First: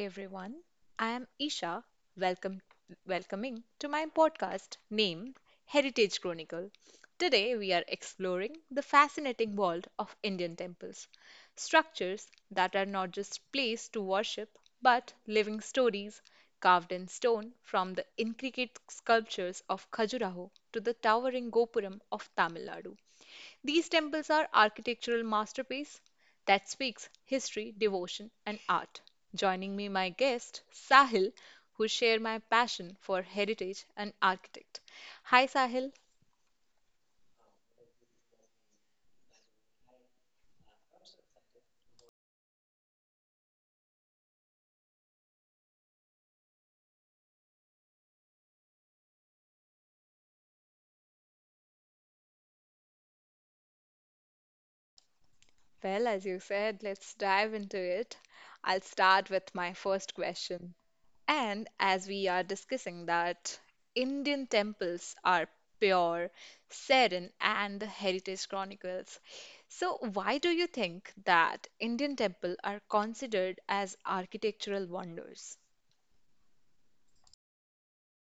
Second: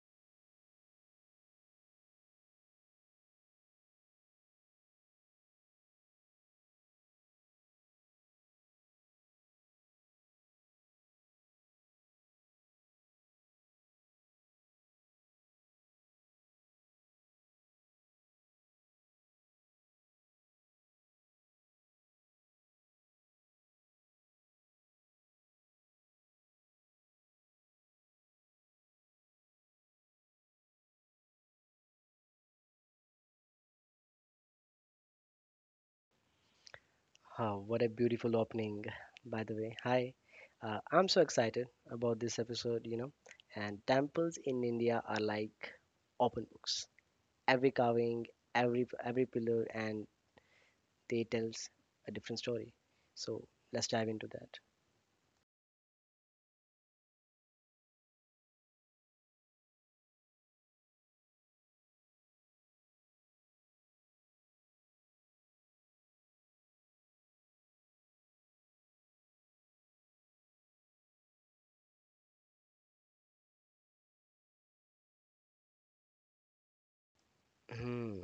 everyone. I am Isha, welcome welcoming to my podcast named Heritage Chronicle. Today we are exploring the fascinating world of Indian temples, structures that are not just places to worship but living stories carved in stone from the intricate sculptures of Khajuraho to the towering Gopuram of Tamil Nadu. These temples are architectural masterpieces that speaks history, devotion, and art. Joining me, my guest Sahil, who share my passion for heritage and architect. Hi, Sahil. Oh, what a beautiful opening, by the way. Hi, I'm so excited about this episode. And temples in India are like open books. Every carving, every pillar, and they tells a different story. So let's dive into that. Well, as you said, let's dive into it. I'll start with my first question. And as we are discussing that Indian temples are pure, serene, and the heritage chronicles. So why do you think that Indian temple are considered as architectural wonders? Hmm,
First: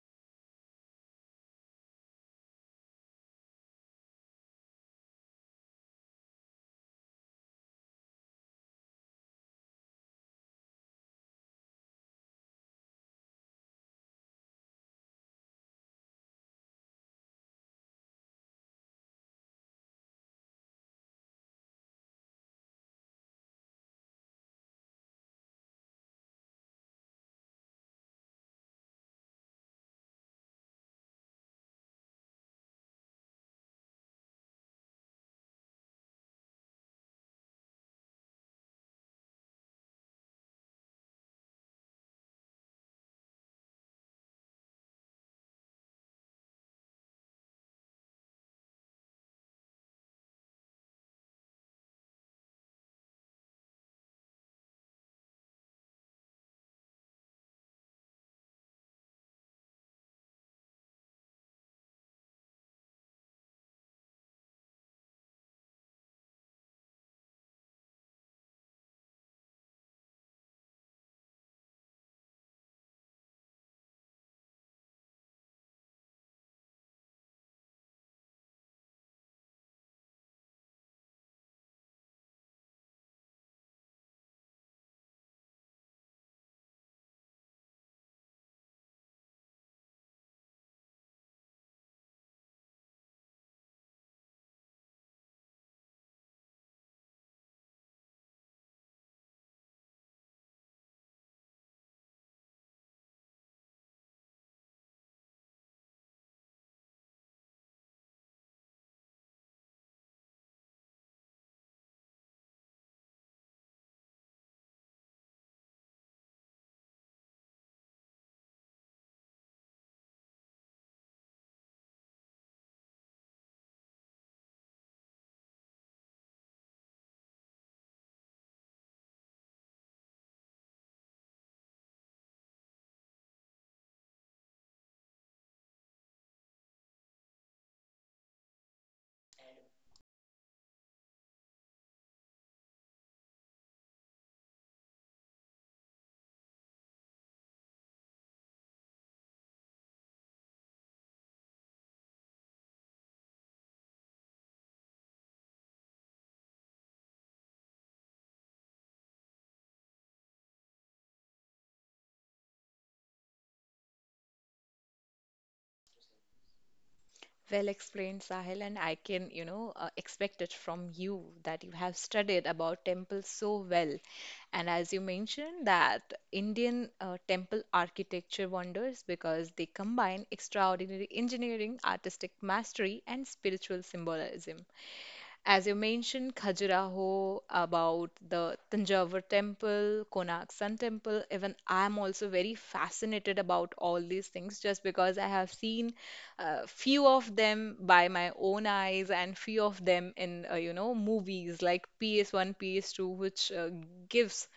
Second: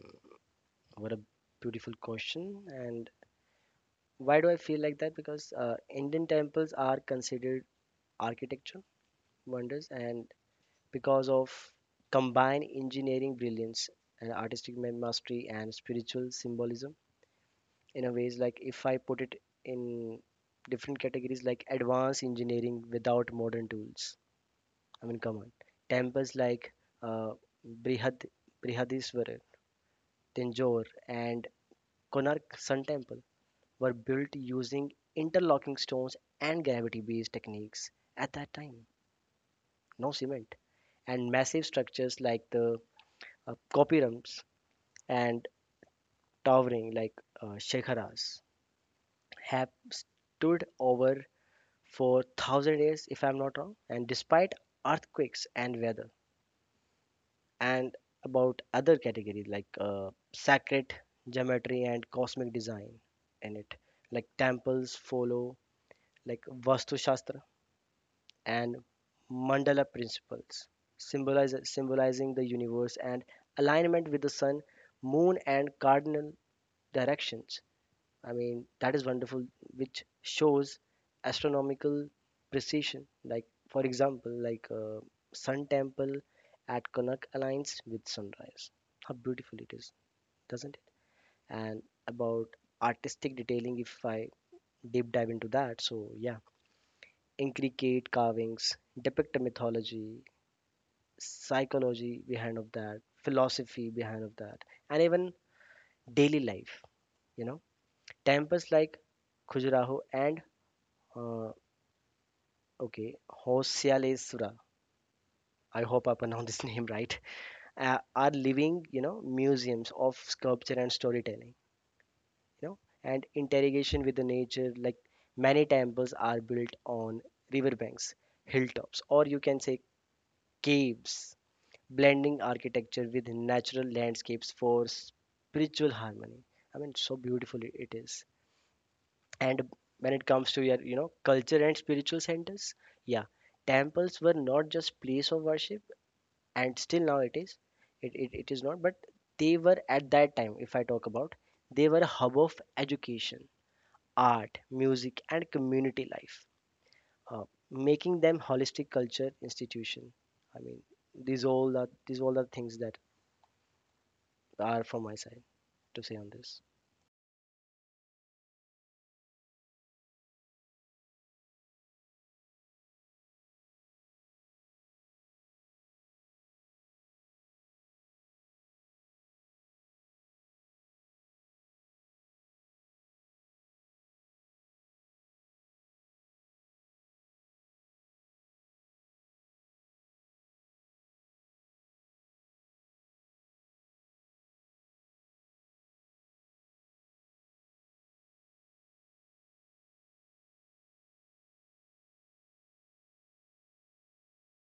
what a beautiful question. And why do I feel like that? Because Indian temples are considered architecture wonders, and because of combined engineering brilliance and mastery and spiritual symbolism in a ways, like if I put it in different categories, like advanced engineering without modern tools. I mean, come on, temples like uh, brihad brihadiswarar tanjore and konark sun temple were built using interlocking stones and gravity based techniques at that time, no cement. And massive structures like the copyrums and towering like Shekharas, have stood over for 1,000 years, if I'm not wrong, and despite earthquakes and weather. And about other categories, like sacred geometry and cosmic design in it, like temples follow like Vastu Shastra and mandala principles, symbolizing the universe and alignment with the sun, moon, and cardinal directions. I mean, that is wonderful, which shows astronomical precision. Like, for example, like Sun Temple at Connaught aligns with sunrise. How beautiful it is, doesn't it? And about artistic detailing, if I deep dive into that, so yeah, intricate carvings depict a mythology, psychology behind of that, philosophy behind of that, and even daily life. You know, temples like Khajuraho and uh, okay Hoysalesura, I hope I pronounced this name right, are living, you know, museums of sculpture and storytelling, you know, and interrogation with the nature. Like many temples are built on riverbanks, hilltops, or you can say caves, blending architecture with natural landscapes for spiritual harmony. I mean, so beautiful it is. And when it comes to your, you know, culture and spiritual centers, yeah, temples were not just place of worship, and still now it is, it is not, but they were at that time. If I talk about, they were a hub of education, art, music, and community life, uh, making them holistic culture institution. I mean, these all are things that are from my side to say on this. Well explained, Sahil, and I can, you know, expect it from you that you have studied about temples so well. And as you mentioned, that Indian temple architecture wonders because they combine extraordinary engineering, artistic mastery, and spiritual symbolism. As you mentioned, Khajuraho, about the Tanjavur temple, Konak Sun temple, even I'm also very fascinated about all these things just because I have seen few of them by my own eyes and few of them in you know movies like PS1, PS2, which gives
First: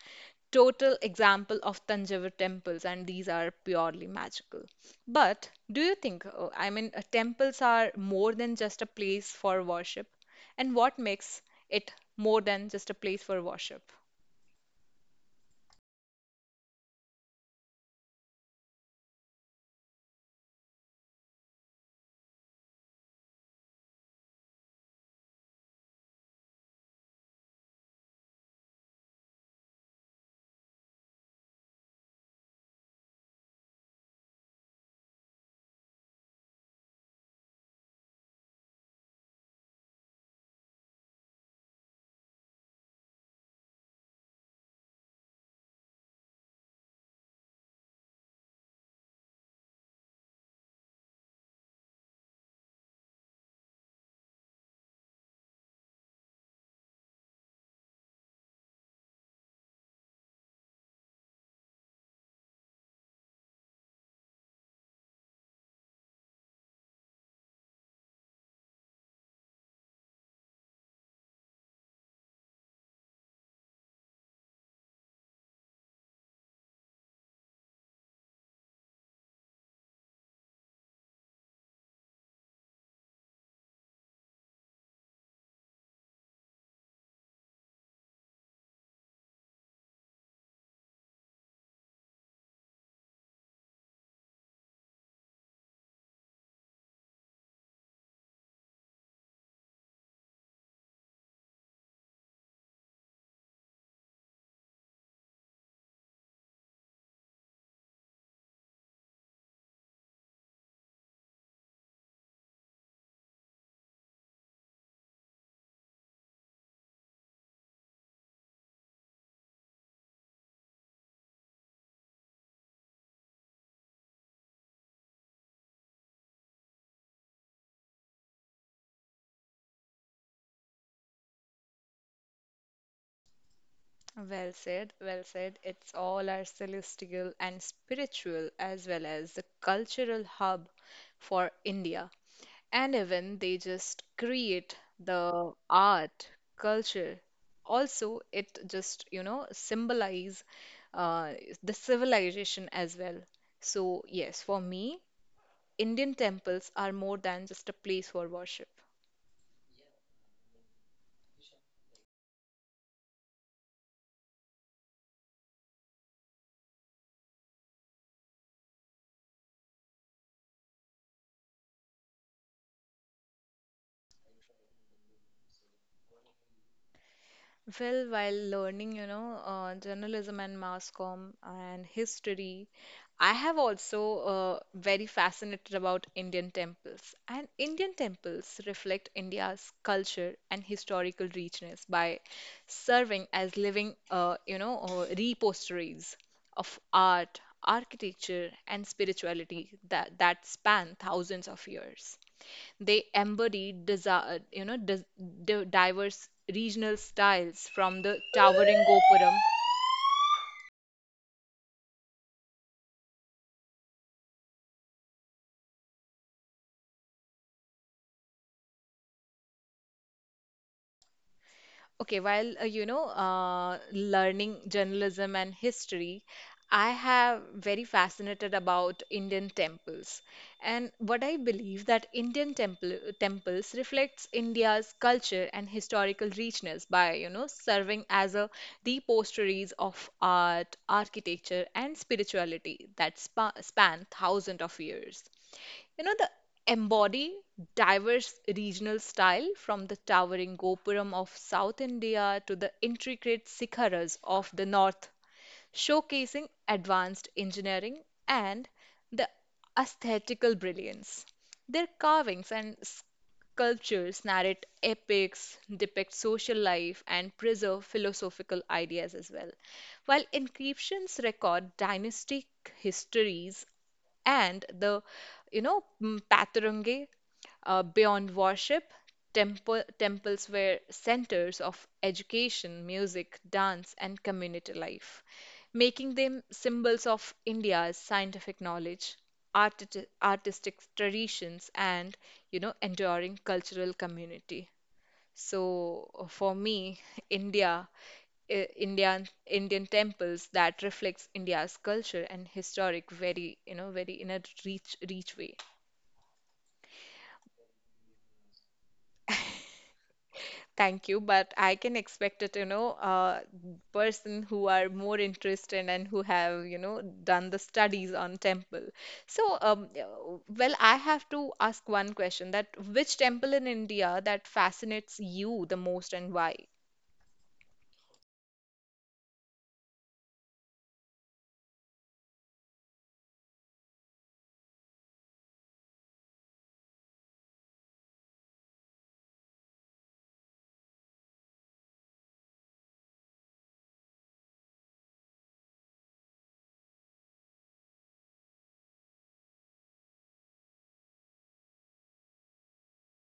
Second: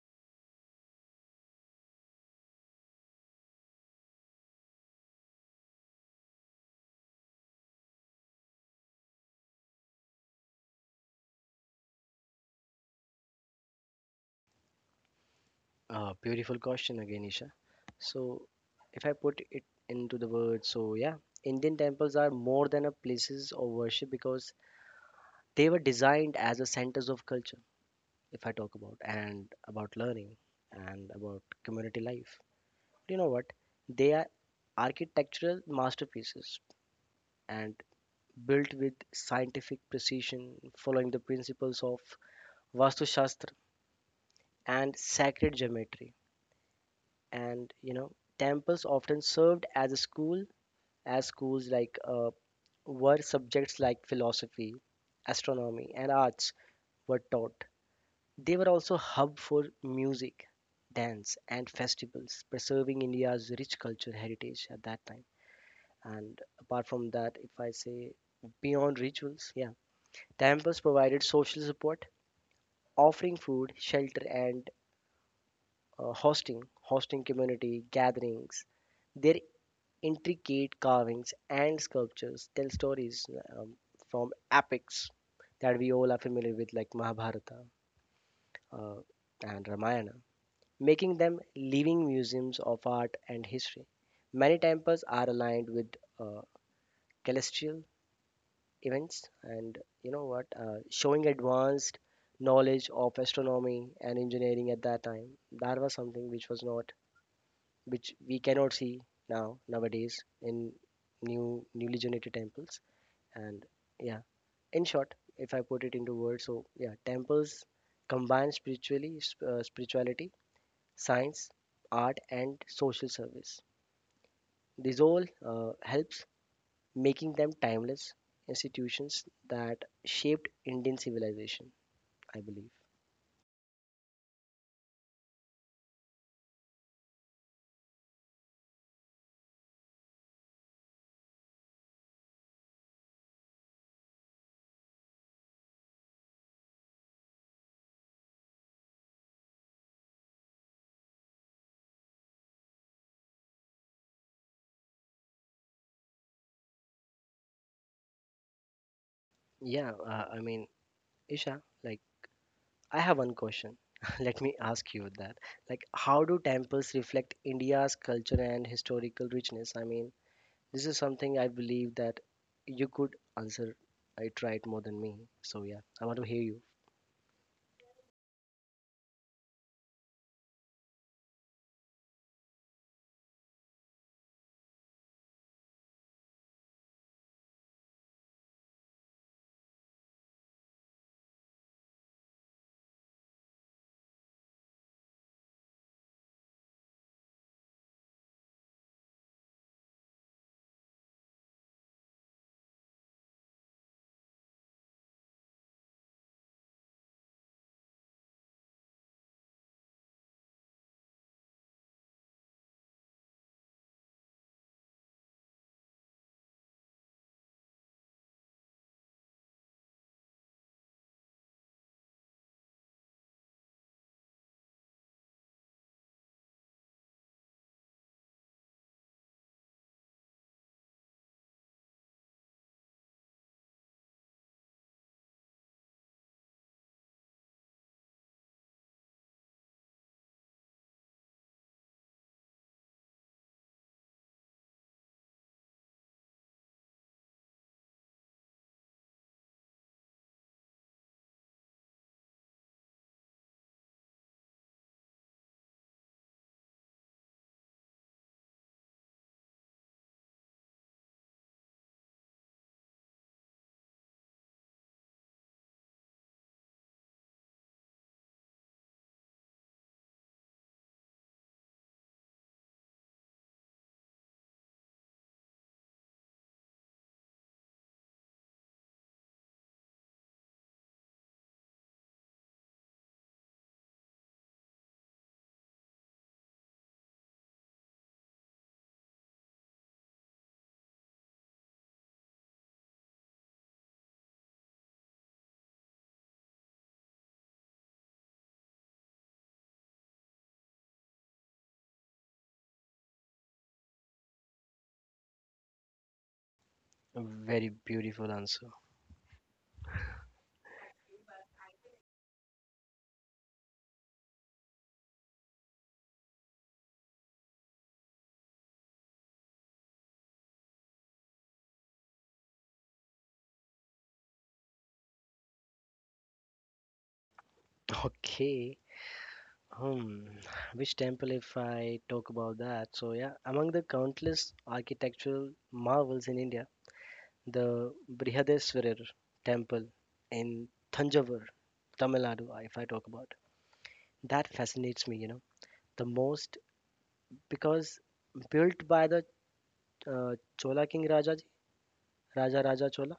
total example of Tanjavur temples, and these are purely magical. But do you think, I mean, temples are more than just a place for worship? And what makes it more than just a place for worship? Beautiful question again, Isha. So if I put it into the words, so yeah, Indian temples are more than a places of worship because they were designed as a centers of culture, if I talk about, and about learning, and about community life. You know what? They are architectural masterpieces and built with scientific precision, following the principles of Vastu Shastra and sacred geometry. And you know, temples often served as a school, as schools, like where subjects like philosophy, astronomy, and arts were taught. They were also hub for music, dance, and festivals, preserving India's rich cultural heritage at that time. And apart from that, if I say beyond rituals, yeah, temples provided social support, offering food, shelter, and hosting community gatherings. Their intricate carvings and sculptures tell stories um, from epics that we all are familiar with, like Mahabharata uh, and Ramayana, making them living museums of art and history. Many temples are aligned with uh, celestial events, and you know what, showing advanced knowledge of astronomy and engineering at that time. That was something which was not, which we cannot see now nowadays in newly generated temples. And yeah, in short, if I put it into words, so yeah, temples combine spirituality, science, art, and social service. This all helps making them timeless institutions that shaped Indian civilization, I believe. Well said, well said. It's all our celestial and spiritual, as well as the cultural hub for India. And even they just create the art, culture. Also, it just, you know, symbolize uh, the civilization as well. So, yes, for me, Indian temples are more than just a place for worship. Yeah, I mean, Isha, like, I have one question. Let me ask you that. Like, how do temples reflect India's culture and historical richness? I mean, this is something I believe that you could answer it right more than me. So, yeah, I want to hear you. Well, while learning, you know, journalism and mass comm and history, I have also very fascinated about Indian temples. And Indian temples reflect India's culture and historical richness by serving as living, repositories of art, architecture, and spirituality that span thousands of years. They embody you know, diverse regional styles from the towering Gopuram. Okay, while you know, learning journalism and history, I have very fascinated about Indian temples. And what I believe that Indian temples reflects India's culture and historical richness by, you know, serving as a repositories of art, architecture, and spirituality that span thousands of years. You know, the embody diverse regional style from the towering Gopuram of South India to the intricate Sikharas of the North, showcasing advanced engineering and the aesthetical brilliance. Their carvings and sculptures narrate epics, depict social life, and preserve philosophical ideas as well, while inscriptions record dynastic histories and the, you know, Patarange. Beyond worship, temples were centers of education, music, dance, and community life, making them symbols of India's scientific knowledge, artistic traditions, and you know, enduring cultural community. So for me, India, Indian temples that reflects India's culture and historic very, you know, very in a rich way. A very beautiful answer. Thank you, but I can expect it, you know, person who are more interested and who have, you know, done the studies on temple. So, well, I have to ask one question that which temple in India that fascinates you the most and why? Okay. Hmm, which temple if I talk about that? So yeah, among the countless architectural marvels in India, the Brihadeswarar temple in Thanjavur, Tamil Nadu, if I talk about, that fascinates me, you know, the most, because built by the uh, Chola King Rajaji, Raja Raja Chola,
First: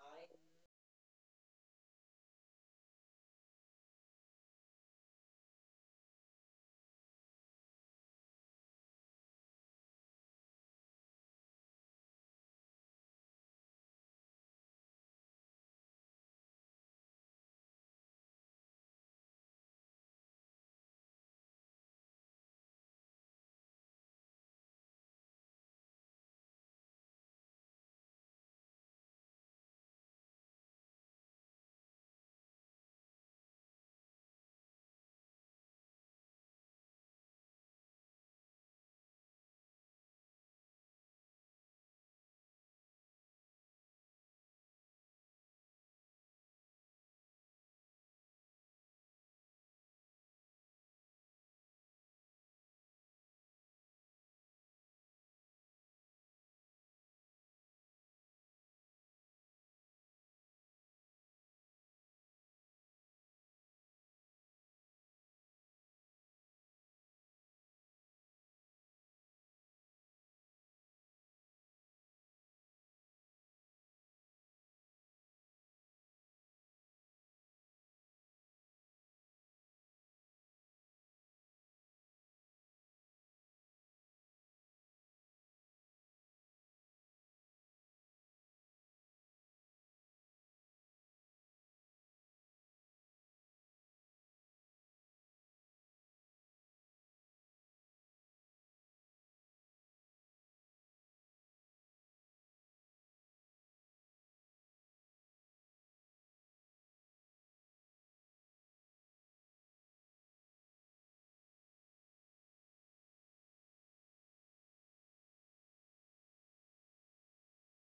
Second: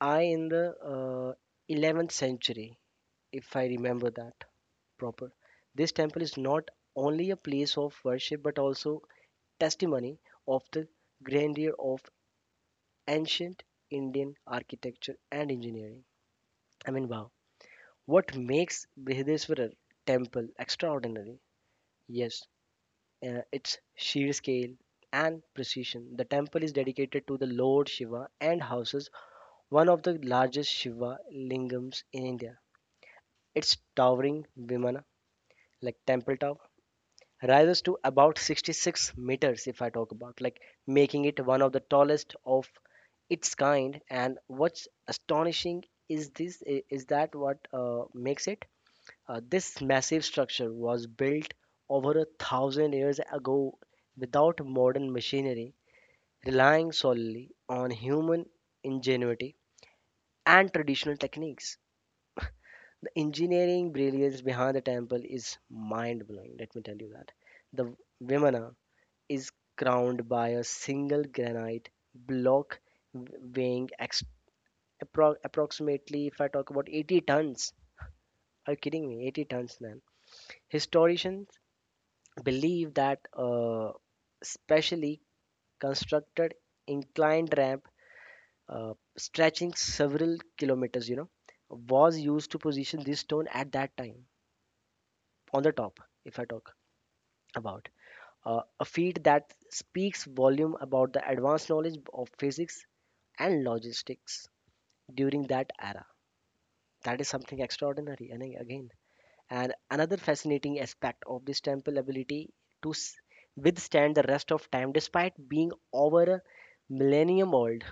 I in the 11th century, if I remember that proper. This temple is not only a place of worship but also testimony of the grandeur of ancient Indian architecture and engineering. I mean, wow. What makes Brihadeswarar temple extraordinary? Yes, its sheer scale and precision. The temple is dedicated to the Lord Shiva and houses one of the largest Shiva lingams in India. Its towering Vimana, like Temple Tower, rises to about 66 meters if I talk about, like making it one of the tallest of its kind. And what's astonishing is this is that what makes it this massive structure was built over 1,000 years ago without modern machinery, relying solely on human ingenuity and traditional techniques. The engineering brilliance behind the temple is mind blowing, let me tell you that. The vimana is crowned by a single granite block weighing approximately, if I talk about, 80 tons. Are you kidding me? 80 tons, man. Historians believe that specially constructed inclined ramp stretching several kilometers, you know, was used to position this stone at that time on the top, if I talk about. A feat that speaks volume about the advanced knowledge of physics and logistics during that era. That is something extraordinary. And again, and another fascinating aspect of this temple ability to withstand the rest of time, despite being over a millennium old,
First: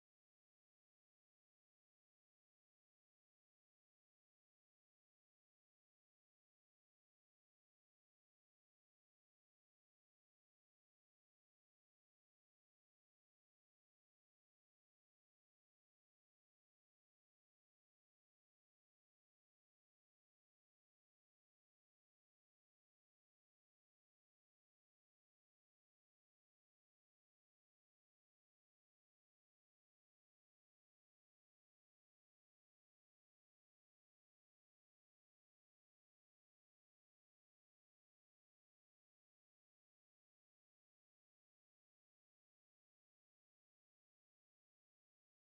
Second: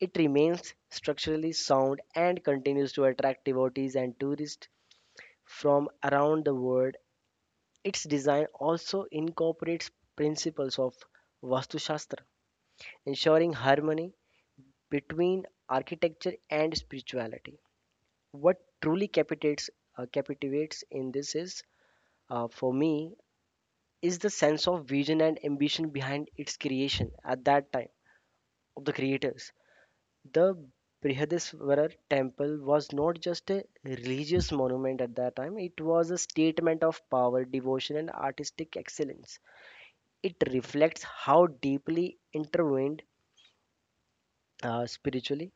it remains structurally sound and continues to attract devotees and tourists from around the world. Its design also incorporates principles of Vastu Shastra, ensuring harmony between architecture and spirituality. What truly captivates in this is, for me, is the sense of vision and ambition behind its creation at that time of the creators. The brihadiswarar temple was not just a religious monument at that time, it was a statement of power, devotion, and artistic excellence. It reflects how deeply intertwined spiritually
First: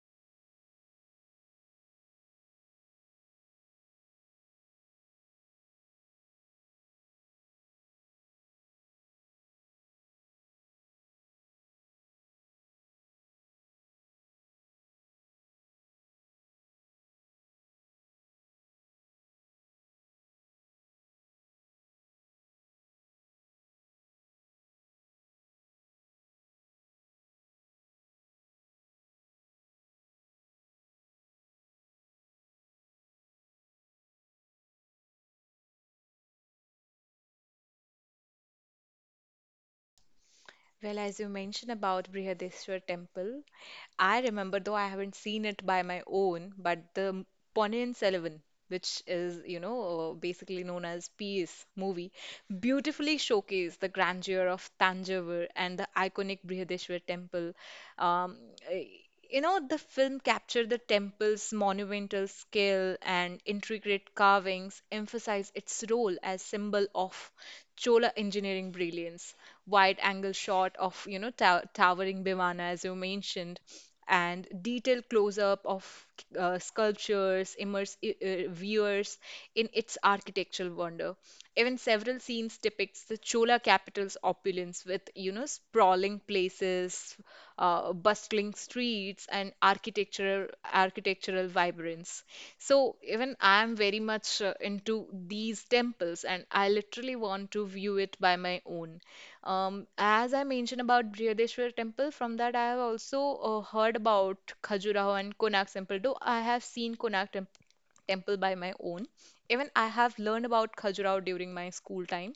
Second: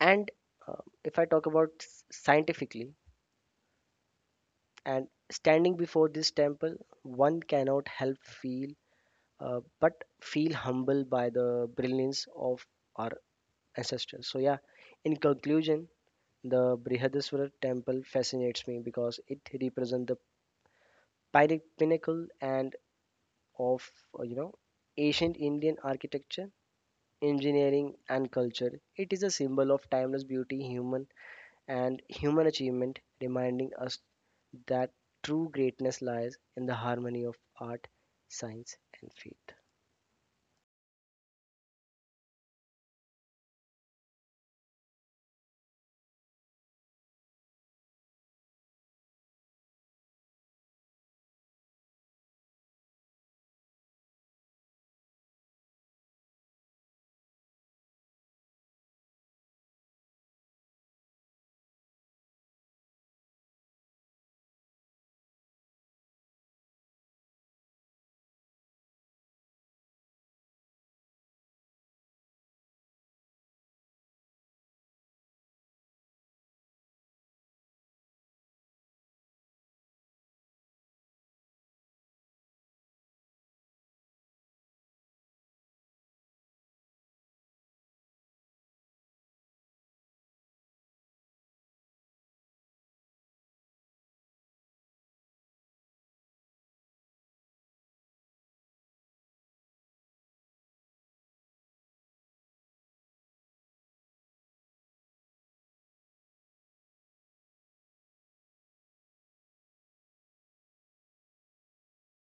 and uh, if I talk about scientifically. And standing before this temple, one cannot help feel, but feel humbled by the brilliance of our ancestors. So yeah, in conclusion, the Brihadaswara temple fascinates me because it represents the pinnacle and of uh, you know ancient Indian architecture, engineering, and culture. It is a symbol of timeless beauty, human achievement, reminding us that true greatness lies in the harmony of art, science, and faith. Well, as you mentioned about Brihadeshwar temple, I remember though I haven't seen it by my own, but the Ponniyin Selvan, which is, you know, basically known as Peace movie, beautifully showcased the grandeur of Tanjavur and the iconic Brihadeshwar temple. Um, eh, you know, the film captured the temple's monumental scale and intricate carvings, emphasize its role as symbol of Chola engineering brilliance. Wide angle shot of, you know, towering Bimana, as you mentioned, and detailed close up of sculptures, immerse viewers in its architectural wonder. Even several scenes depicts the Chola capital's opulence with, you know, sprawling places, bustling streets, and architectural vibrance. So even I am very much into these temples, and I literally want to view it by my own. As I mentioned about Brihadeshwar temple, from that I have also heard about Khajuraho and Konark temple. Though I have seen Konark temp temple by my own, even I have learned about Khajuraho during my school time.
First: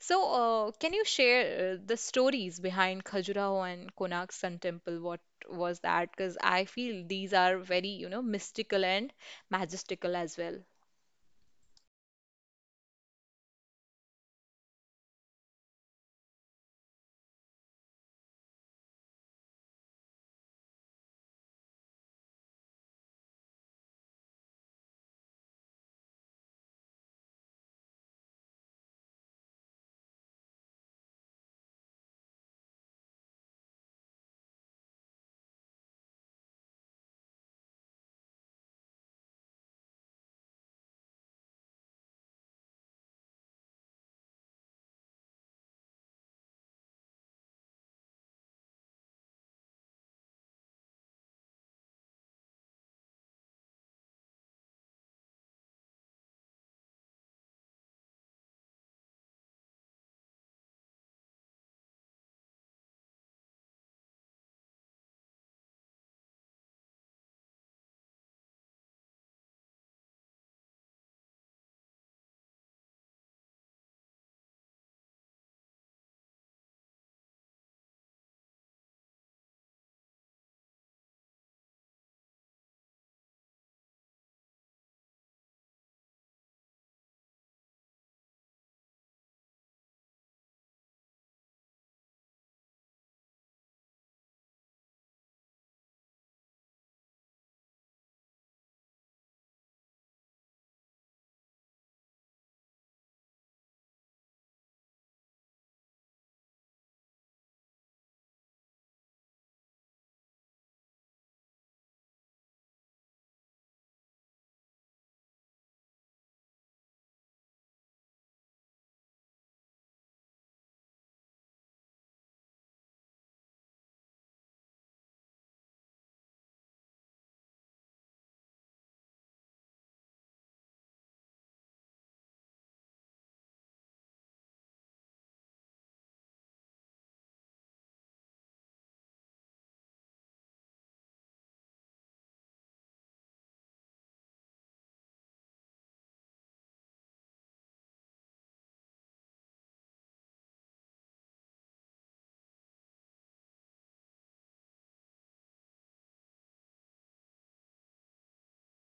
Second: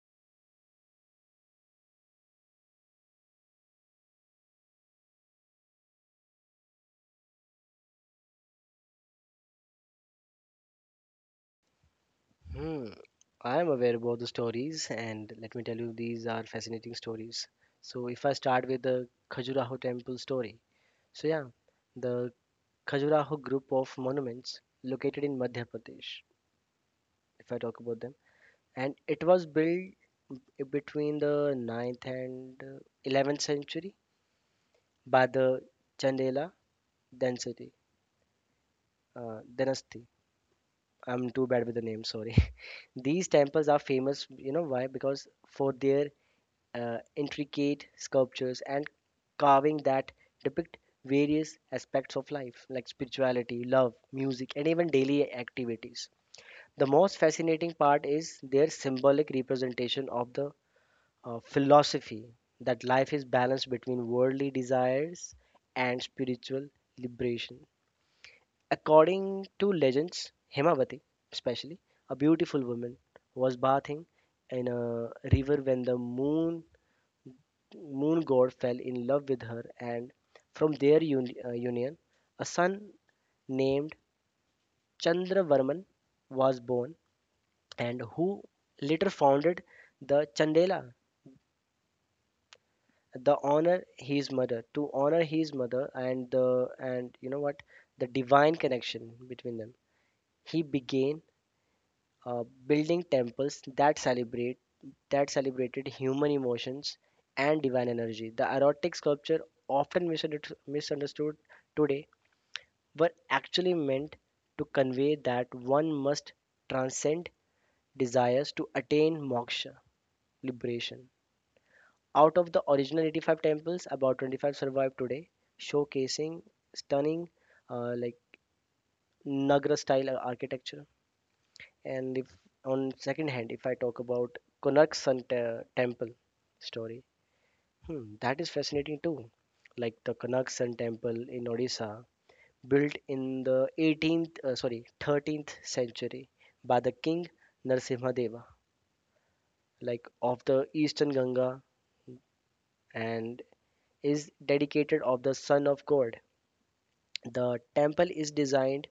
So, can you share the stories behind Khajuraho and Konark Sun temple? What was that? Because I feel these are very, you know, mystical and majestical as well. Hmm. I am aware about the stories, and let me tell you, these are fascinating stories. So, if I start with the Khajuraho temple story, so yeah, the Khajuraho group of monuments located in Madhya Pradesh, if I talk about them, and it was built between the ninth and 11th century by the Chandela Density, Dynasty. I'm too bad with the name, sorry. These temples are famous, you know why? Because for their intricate sculptures and carving that depict various aspects of life, like spirituality, love, music, and even daily activities. The most fascinating part is their symbolic representation of the philosophy that life is balanced between worldly desires and spiritual liberation. According to legends, Hemavati, especially, a beautiful woman, was bathing in a river when the moon god fell in love with her, and from union, a son named Chandravarman was born, and who later founded the Chandela. The honor his mother to honor his mother and the, and you know what, the divine connection between them. He began building temples that celebrate that celebrated human emotions and divine energy. The erotic sculpture, often misunderstood today, were actually meant to convey that one must transcend desires to attain moksha liberation. Out of the original 85 temples, about 25 survive today, showcasing stunning like Nagra style architecture. And if on second hand, if I talk about Temple story, hmm, that is fascinating too. Like the Konark Sun Temple in Odisha, built in the 13th century by the king Narasimhadeva, like of the Eastern Ganga, and is dedicated of the Son of God. The temple is designed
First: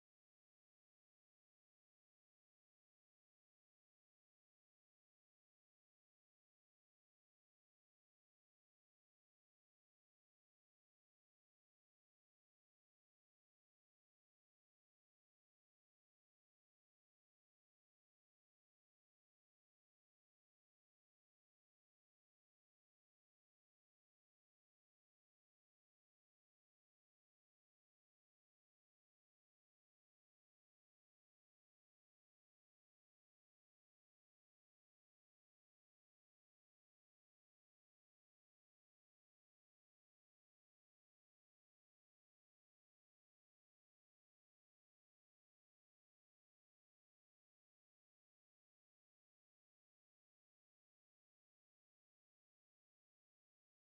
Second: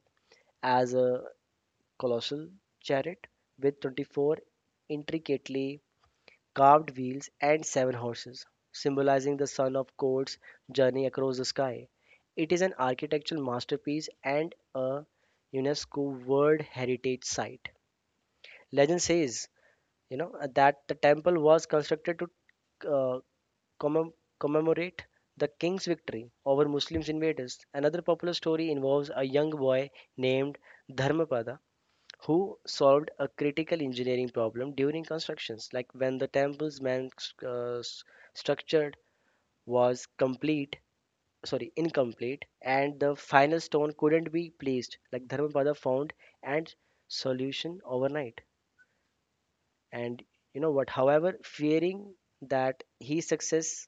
as a colossal chariot with 24 intricately carved wheels, and 7 horses, symbolizing the sun of God's journey across the sky. It is an architectural masterpiece and a UNESCO World Heritage Site. Legend says, you know, that the temple was constructed to uh, commem- commemorate the king's victory over Muslim invaders. Another popular story involves a young boy named Dharmapada who solved a critical engineering problem during constructions, like when the temple's main uh, s- structure was incomplete, and the final stone couldn't be placed. Like Dharmapada found and solution overnight. And you know what? However, fearing that his success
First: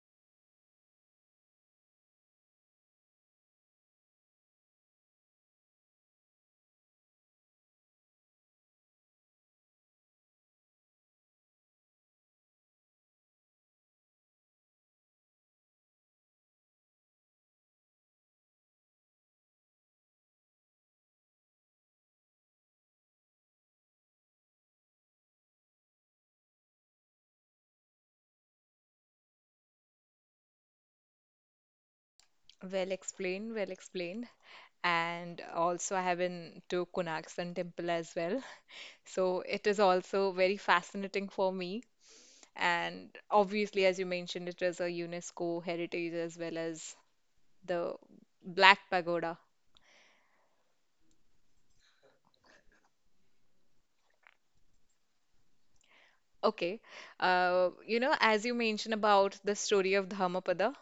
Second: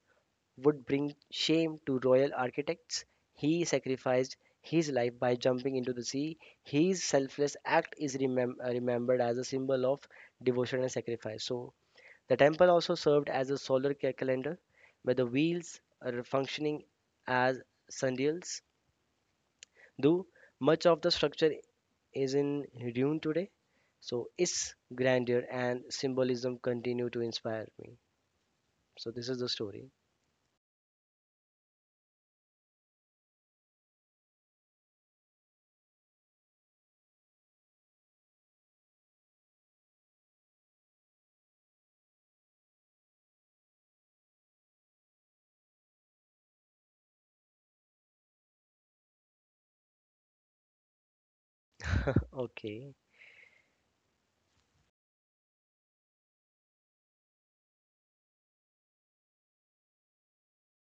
would bring shame to royal architects. He sacrificed his life by jumping into the sea. His selfless act is remembered as a symbol of devotion and sacrifice. So, the temple also served as a solar calendar where the wheels are functioning as sundials. Though much of the structure is in ruin today, so its grandeur and symbolism continue to inspire me. So, this is the story. Well explained, well explained. And also, I have been to Konark Sun Temple as well. So it is also very fascinating for me. And obviously, as you mentioned, it is a UNESCO heritage as well as the Black Pagoda. Okay. Okay. You know, as you mentioned about the story of Dhammapada,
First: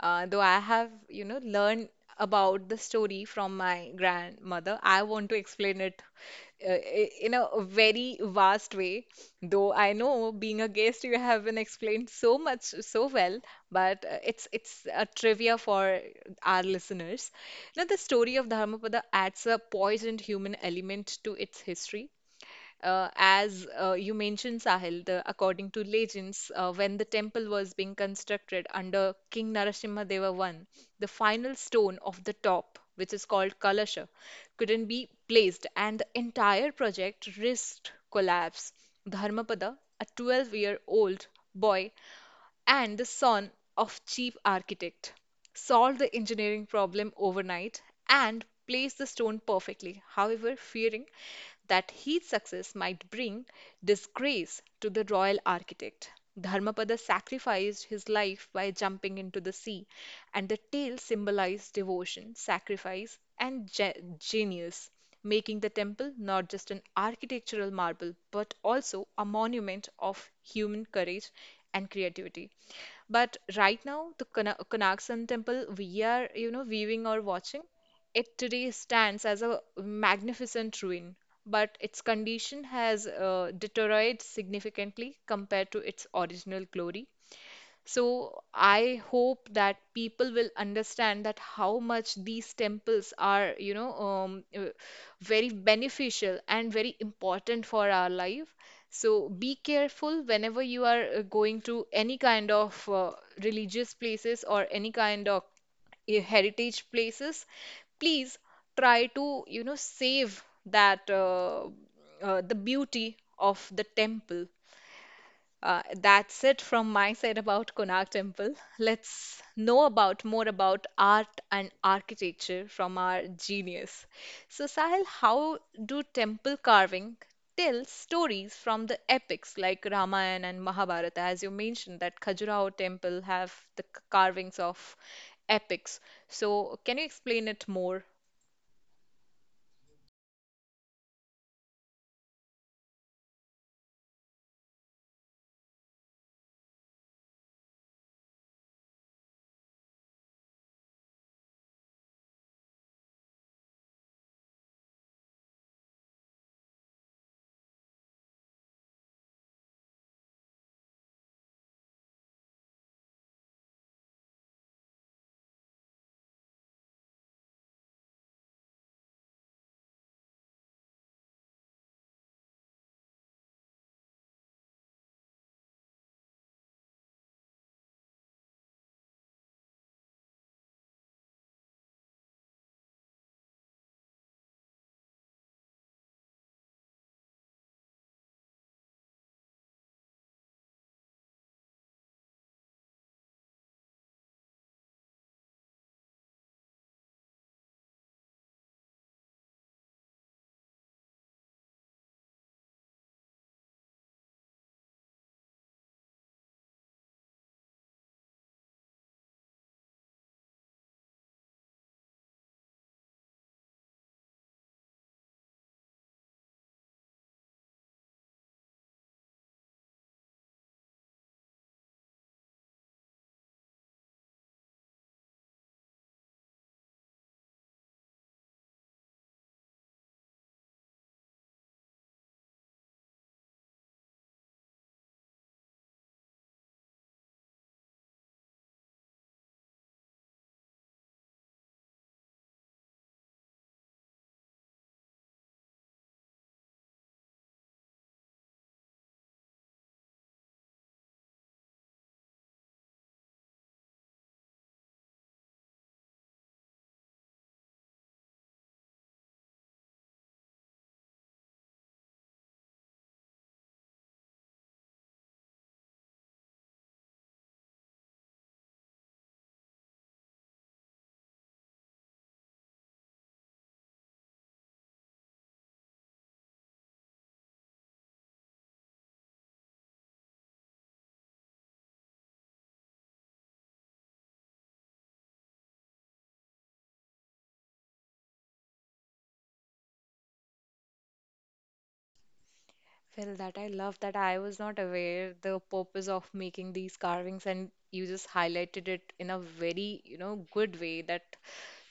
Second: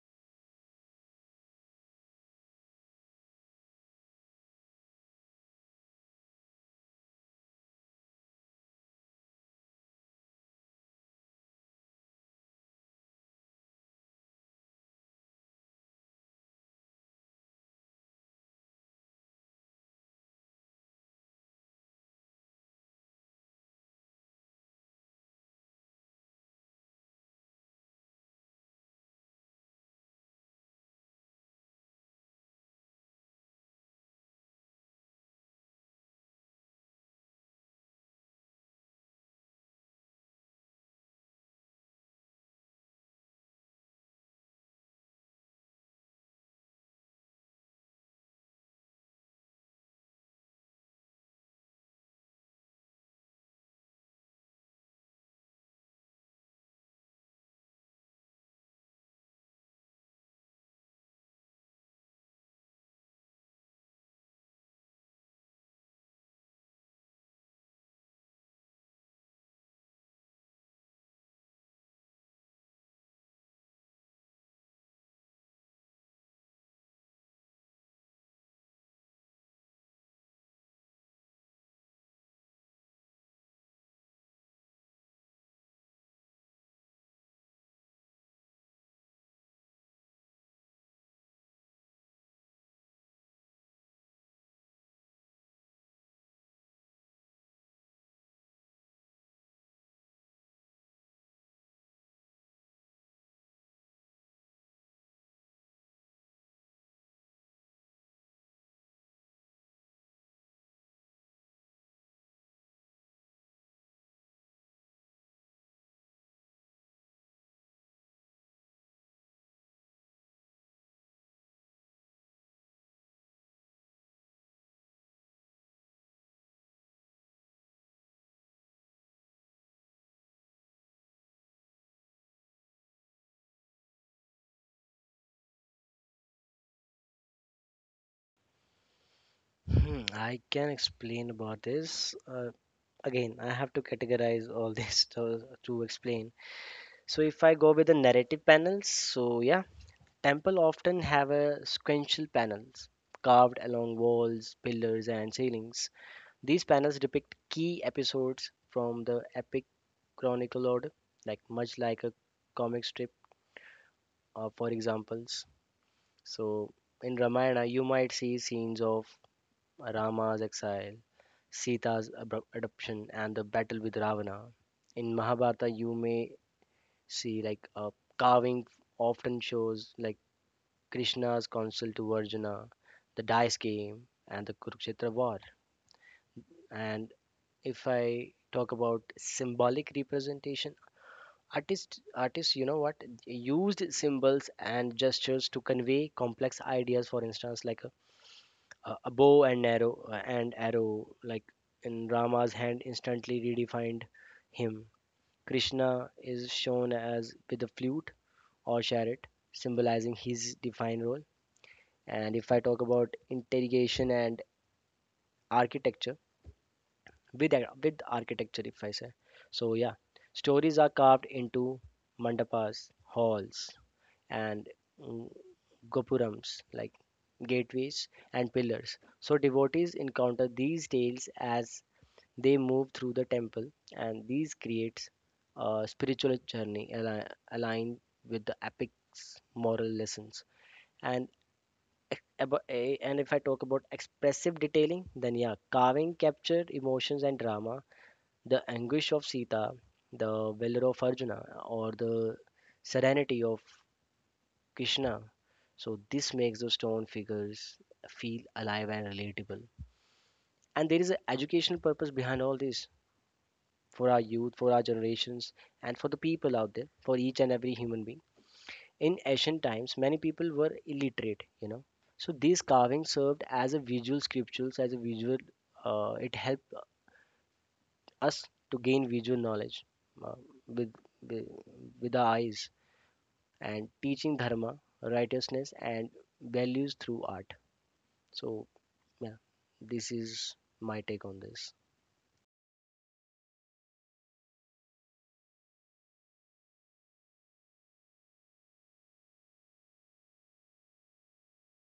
though I have, you know, learned about the story from my grandmother, I want to explain it uh, in a very vast way. Though I know being a guest, you have been explained so much so well, but it's a trivia for our listeners. Now, the story of Dharmapada adds a poisoned human element to its history. As you mentioned, Sahil, the, according to legends, when the temple was being constructed under King Narasimha Deva I, the final stone of the top, which is called Kalasha, couldn't be placed, and the entire project risked collapse. Dharmapada, a 12-year-old boy, and the son of chief architect solved the engineering problem overnight and placed the stone perfectly. However, fearing that his success might bring disgrace to the royal architect, Dharmapada sacrificed his life by jumping into the sea, and the tale symbolized devotion, sacrifice, and genius, making the temple not just an architectural marvel but also a monument of human courage and creativity. But right now, the Konak Sun temple we are, you know, viewing or watching, it today stands as a magnificent ruin, but its condition has deteriorated significantly compared to its original glory. So I hope that people will understand that how much these temples are, you know, very beneficial and very important for our life. So be careful whenever you are going to any kind of religious places or any kind of heritage places. Please try to, you know, save that the beauty of the temple. That's it from my side about Konark Temple. Let's know about more about art and architecture from our genius. So, Sahil, how do temple carving tell stories from the epics like Ramayana and Mahabharata? As you mentioned, that Khajuraho temple have the carvings of epics. So, can you explain it more? Hmm, I can explain about this. Again, I have to categorize all this to explain. So, if I go with the narrative panels, so yeah, temple often have a sequential panels carved along walls, pillars, and ceilings. These panels depict key episodes from the epic chronicle order, like much like a comic strip, for examples. So, in Ramayana, you might see scenes of Rama's exile, Sita's adoption, and the battle with Ravana. In Mahabharata, you may see like a carving often shows like Krishna's counsel to Arjuna, the dice game, and the Kurukshetra war. And if I talk about symbolic representation, artists you know what used symbols and gestures to convey complex ideas. For instance, like a bow and arrow like in Rama's hand instantly redefined him. Krishna is shown as with a flute or chariot, symbolizing his divine role. And if I talk about interrogation and architecture, with architecture, if I say, so yeah, stories are carved into mandapas, halls, and mm, gopurams, like gateways and pillars. So devotees encounter these tales as they move through the temple, and these creates a spiritual journey aligned with the epic's moral lessons. And and if I talk about expressive detailing, then yeah, carving captured emotions and drama, the anguish of Sita, the valor of Arjuna, or the serenity of Krishna. So this makes the stone figures feel alive and relatable. And there is an educational purpose behind all this, for our youth, for our generations, and for the people out there, for each and every human being. In ancient times, many people were illiterate, you know. So these carvings served as a visual scriptures, as a visual, it helped us to gain visual knowledge uh, with, with, with our eyes and teaching dharma, righteousness, and values through art. So, yeah, this is my take on this. Well, that I love that I was not aware the purpose of making these carvings, and you just highlighted it in a very, you know, good way that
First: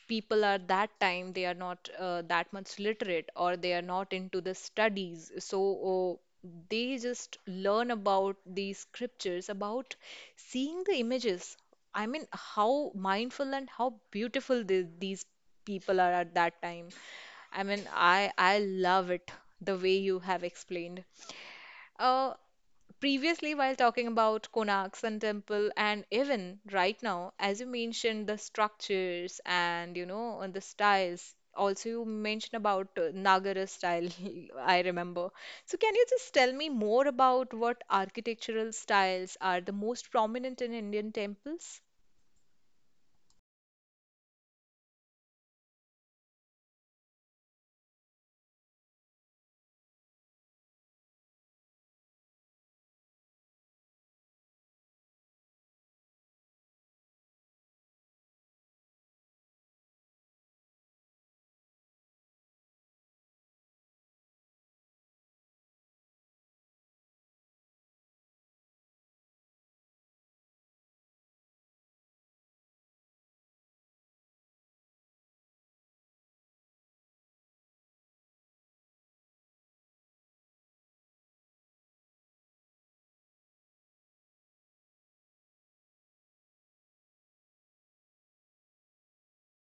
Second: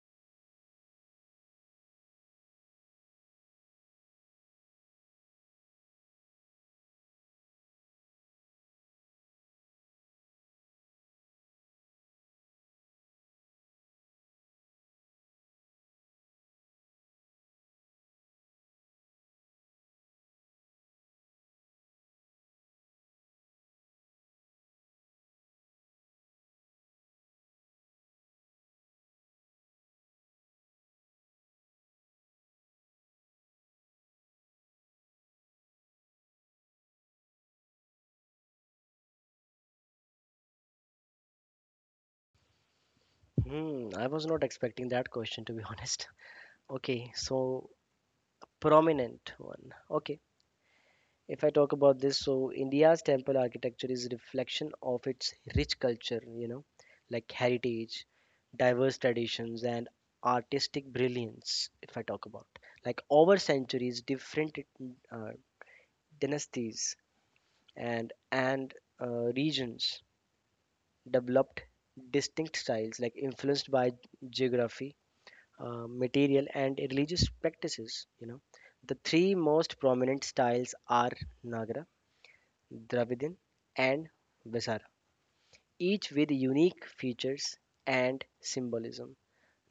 people are that time they are not that much literate or they are not into the studies. So they just learn about these scriptures, about seeing the images. I mean, how mindful and how beautiful these people are at that time. I mean, I love it the way you have explained. Uh, Previously, while talking about Konark Sun Temple, and even right now, as you mentioned, the structures and you know and the styles. Also, you mentioned about Nagara style. I remember. So, can you just tell me more about what architectural styles are the most prominent in Indian temples? Hmm, I was not expecting that question, to be honest. Okay, so prominent one, okay. If I talk about this, so India's temple architecture is a reflection of its rich culture, you know, like heritage, diverse traditions, and artistic brilliance. If I talk about, like, over centuries different uh, dynasties and regions developed distinct styles like influenced by geography, material and religious practices, you know. The three most prominent styles are Nagara, Dravidian, and Vesara, each with unique features and symbolism.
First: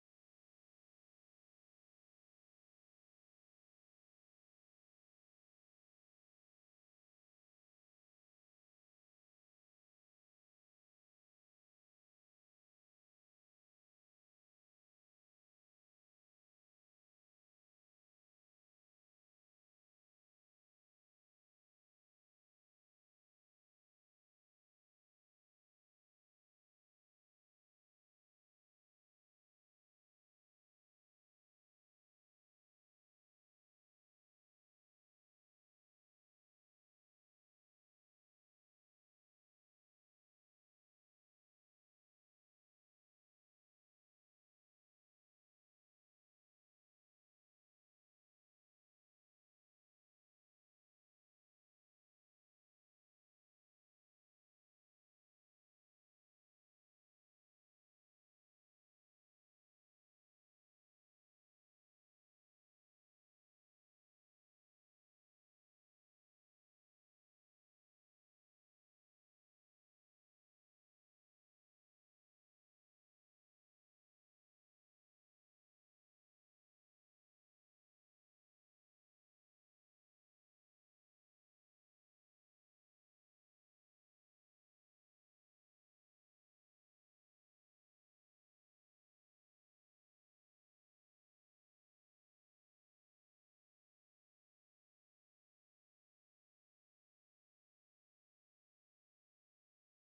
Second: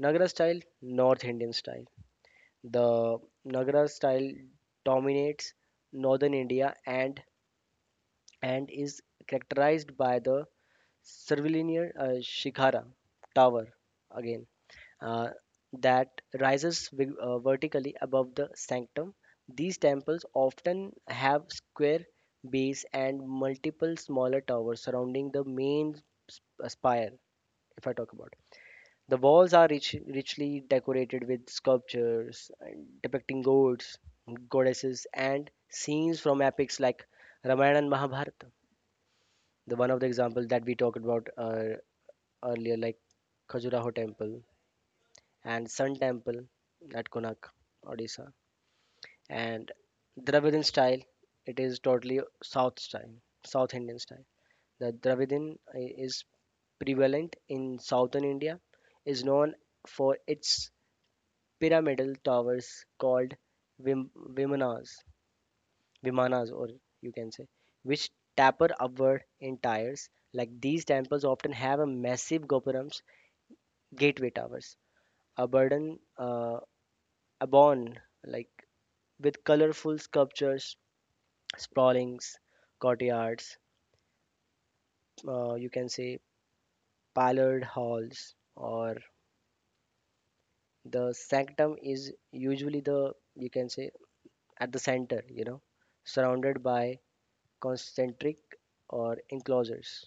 Nagara style, North Indian style. The Nagara style dominates northern India and is characterized by the curvilinear shikhara tower, again, uh, that vertically above the sanctum. These temples often have square base and multiple smaller towers surrounding the main spire. If I talk about, the walls are rich, richly decorated with sculptures and depicting gods, goddesses, and scenes from epics like Ramayana and Mahabharata. The one of the examples that we talked about earlier, like Khajuraho temple and Sun Temple at Konak, Odisha. And Dravidin style, it is totally South style, South Indian style. The is prevalent in southern India, is known for its pyramidal towers called Vim- Vimanas, Vimanas, or you can say, which taper upward in tiers. Like these temples often have a massive gopurams, gateway towers, a burden, a bond like with colorful sculptures, sprawling courtyards, you can say pillared halls, or the sanctum is usually the, you can say, at the center, you know, surrounded by concentric or enclosures.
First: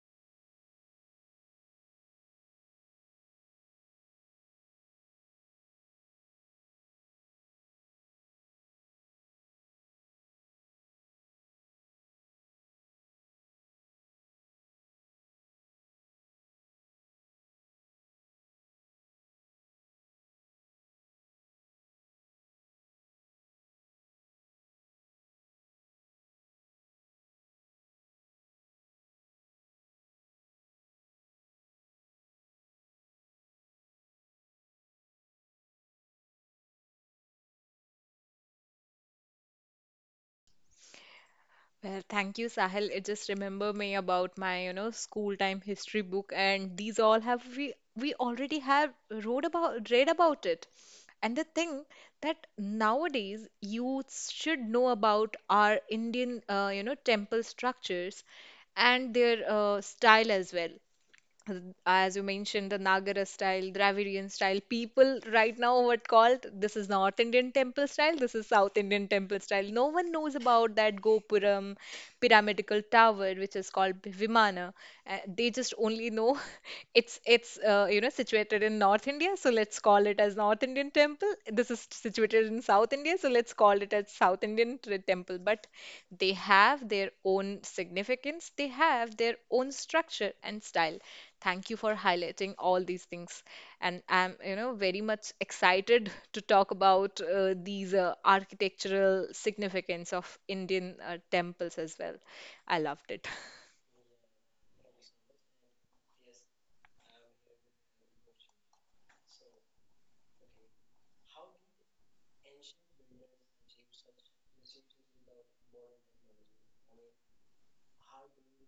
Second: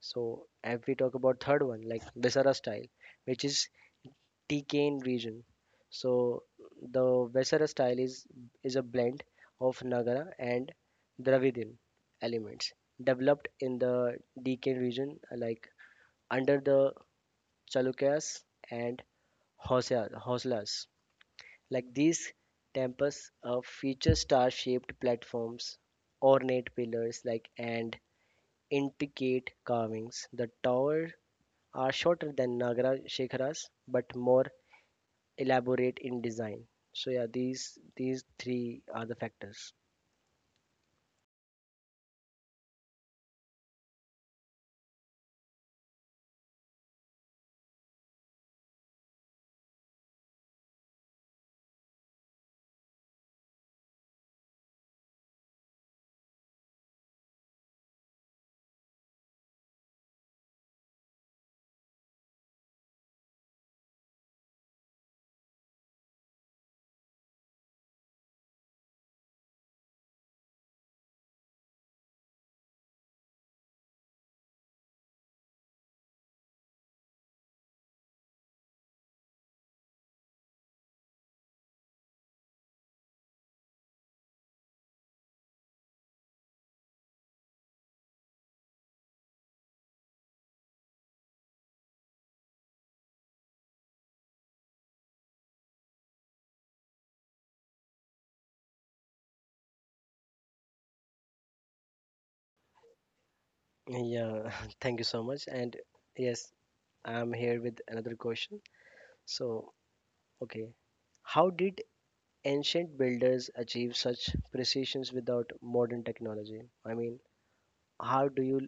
So, if we talk about third one, like Visara style, which is Deccan region. So the Vesara style is a blend of Nagara and Dravidian elements developed in the Deccan region, like under the Chalukyas and Housalas. Like these temples feature star-shaped platforms, ornate pillars, like, and intricate carvings. The towers are shorter than Nagara Shikharas but more elaborate in design. So yeah, these three are the factors. Well, thank you, Sahil. It just remember me about my, you know, school time history book, and these all have we already have wrote about read about it. And the thing that nowadays youths should know about are Indian, you know, temple structures and their style as well as you mentioned, the Nagara style, Dravidian style. People right now what called this is North Indian temple style, this is South Indian temple style. No one knows about that Gopuram pyramidical tower, which is called Vimana. They just only know it's you know situated in North India, so let's call it as North Indian temple. This is situated in South India, so let's call it as temple. But they have their own significance, they have their own structure and style. Thank you for highlighting all these things. And I'm, you know, very much excited to talk about these architectural significance of Indian temples as well. I loved it. Yeah, thank you so much. And yes, I'm here with another question. So, okay, how did ancient builders achieve such precisions without modern technology? I mean, how do you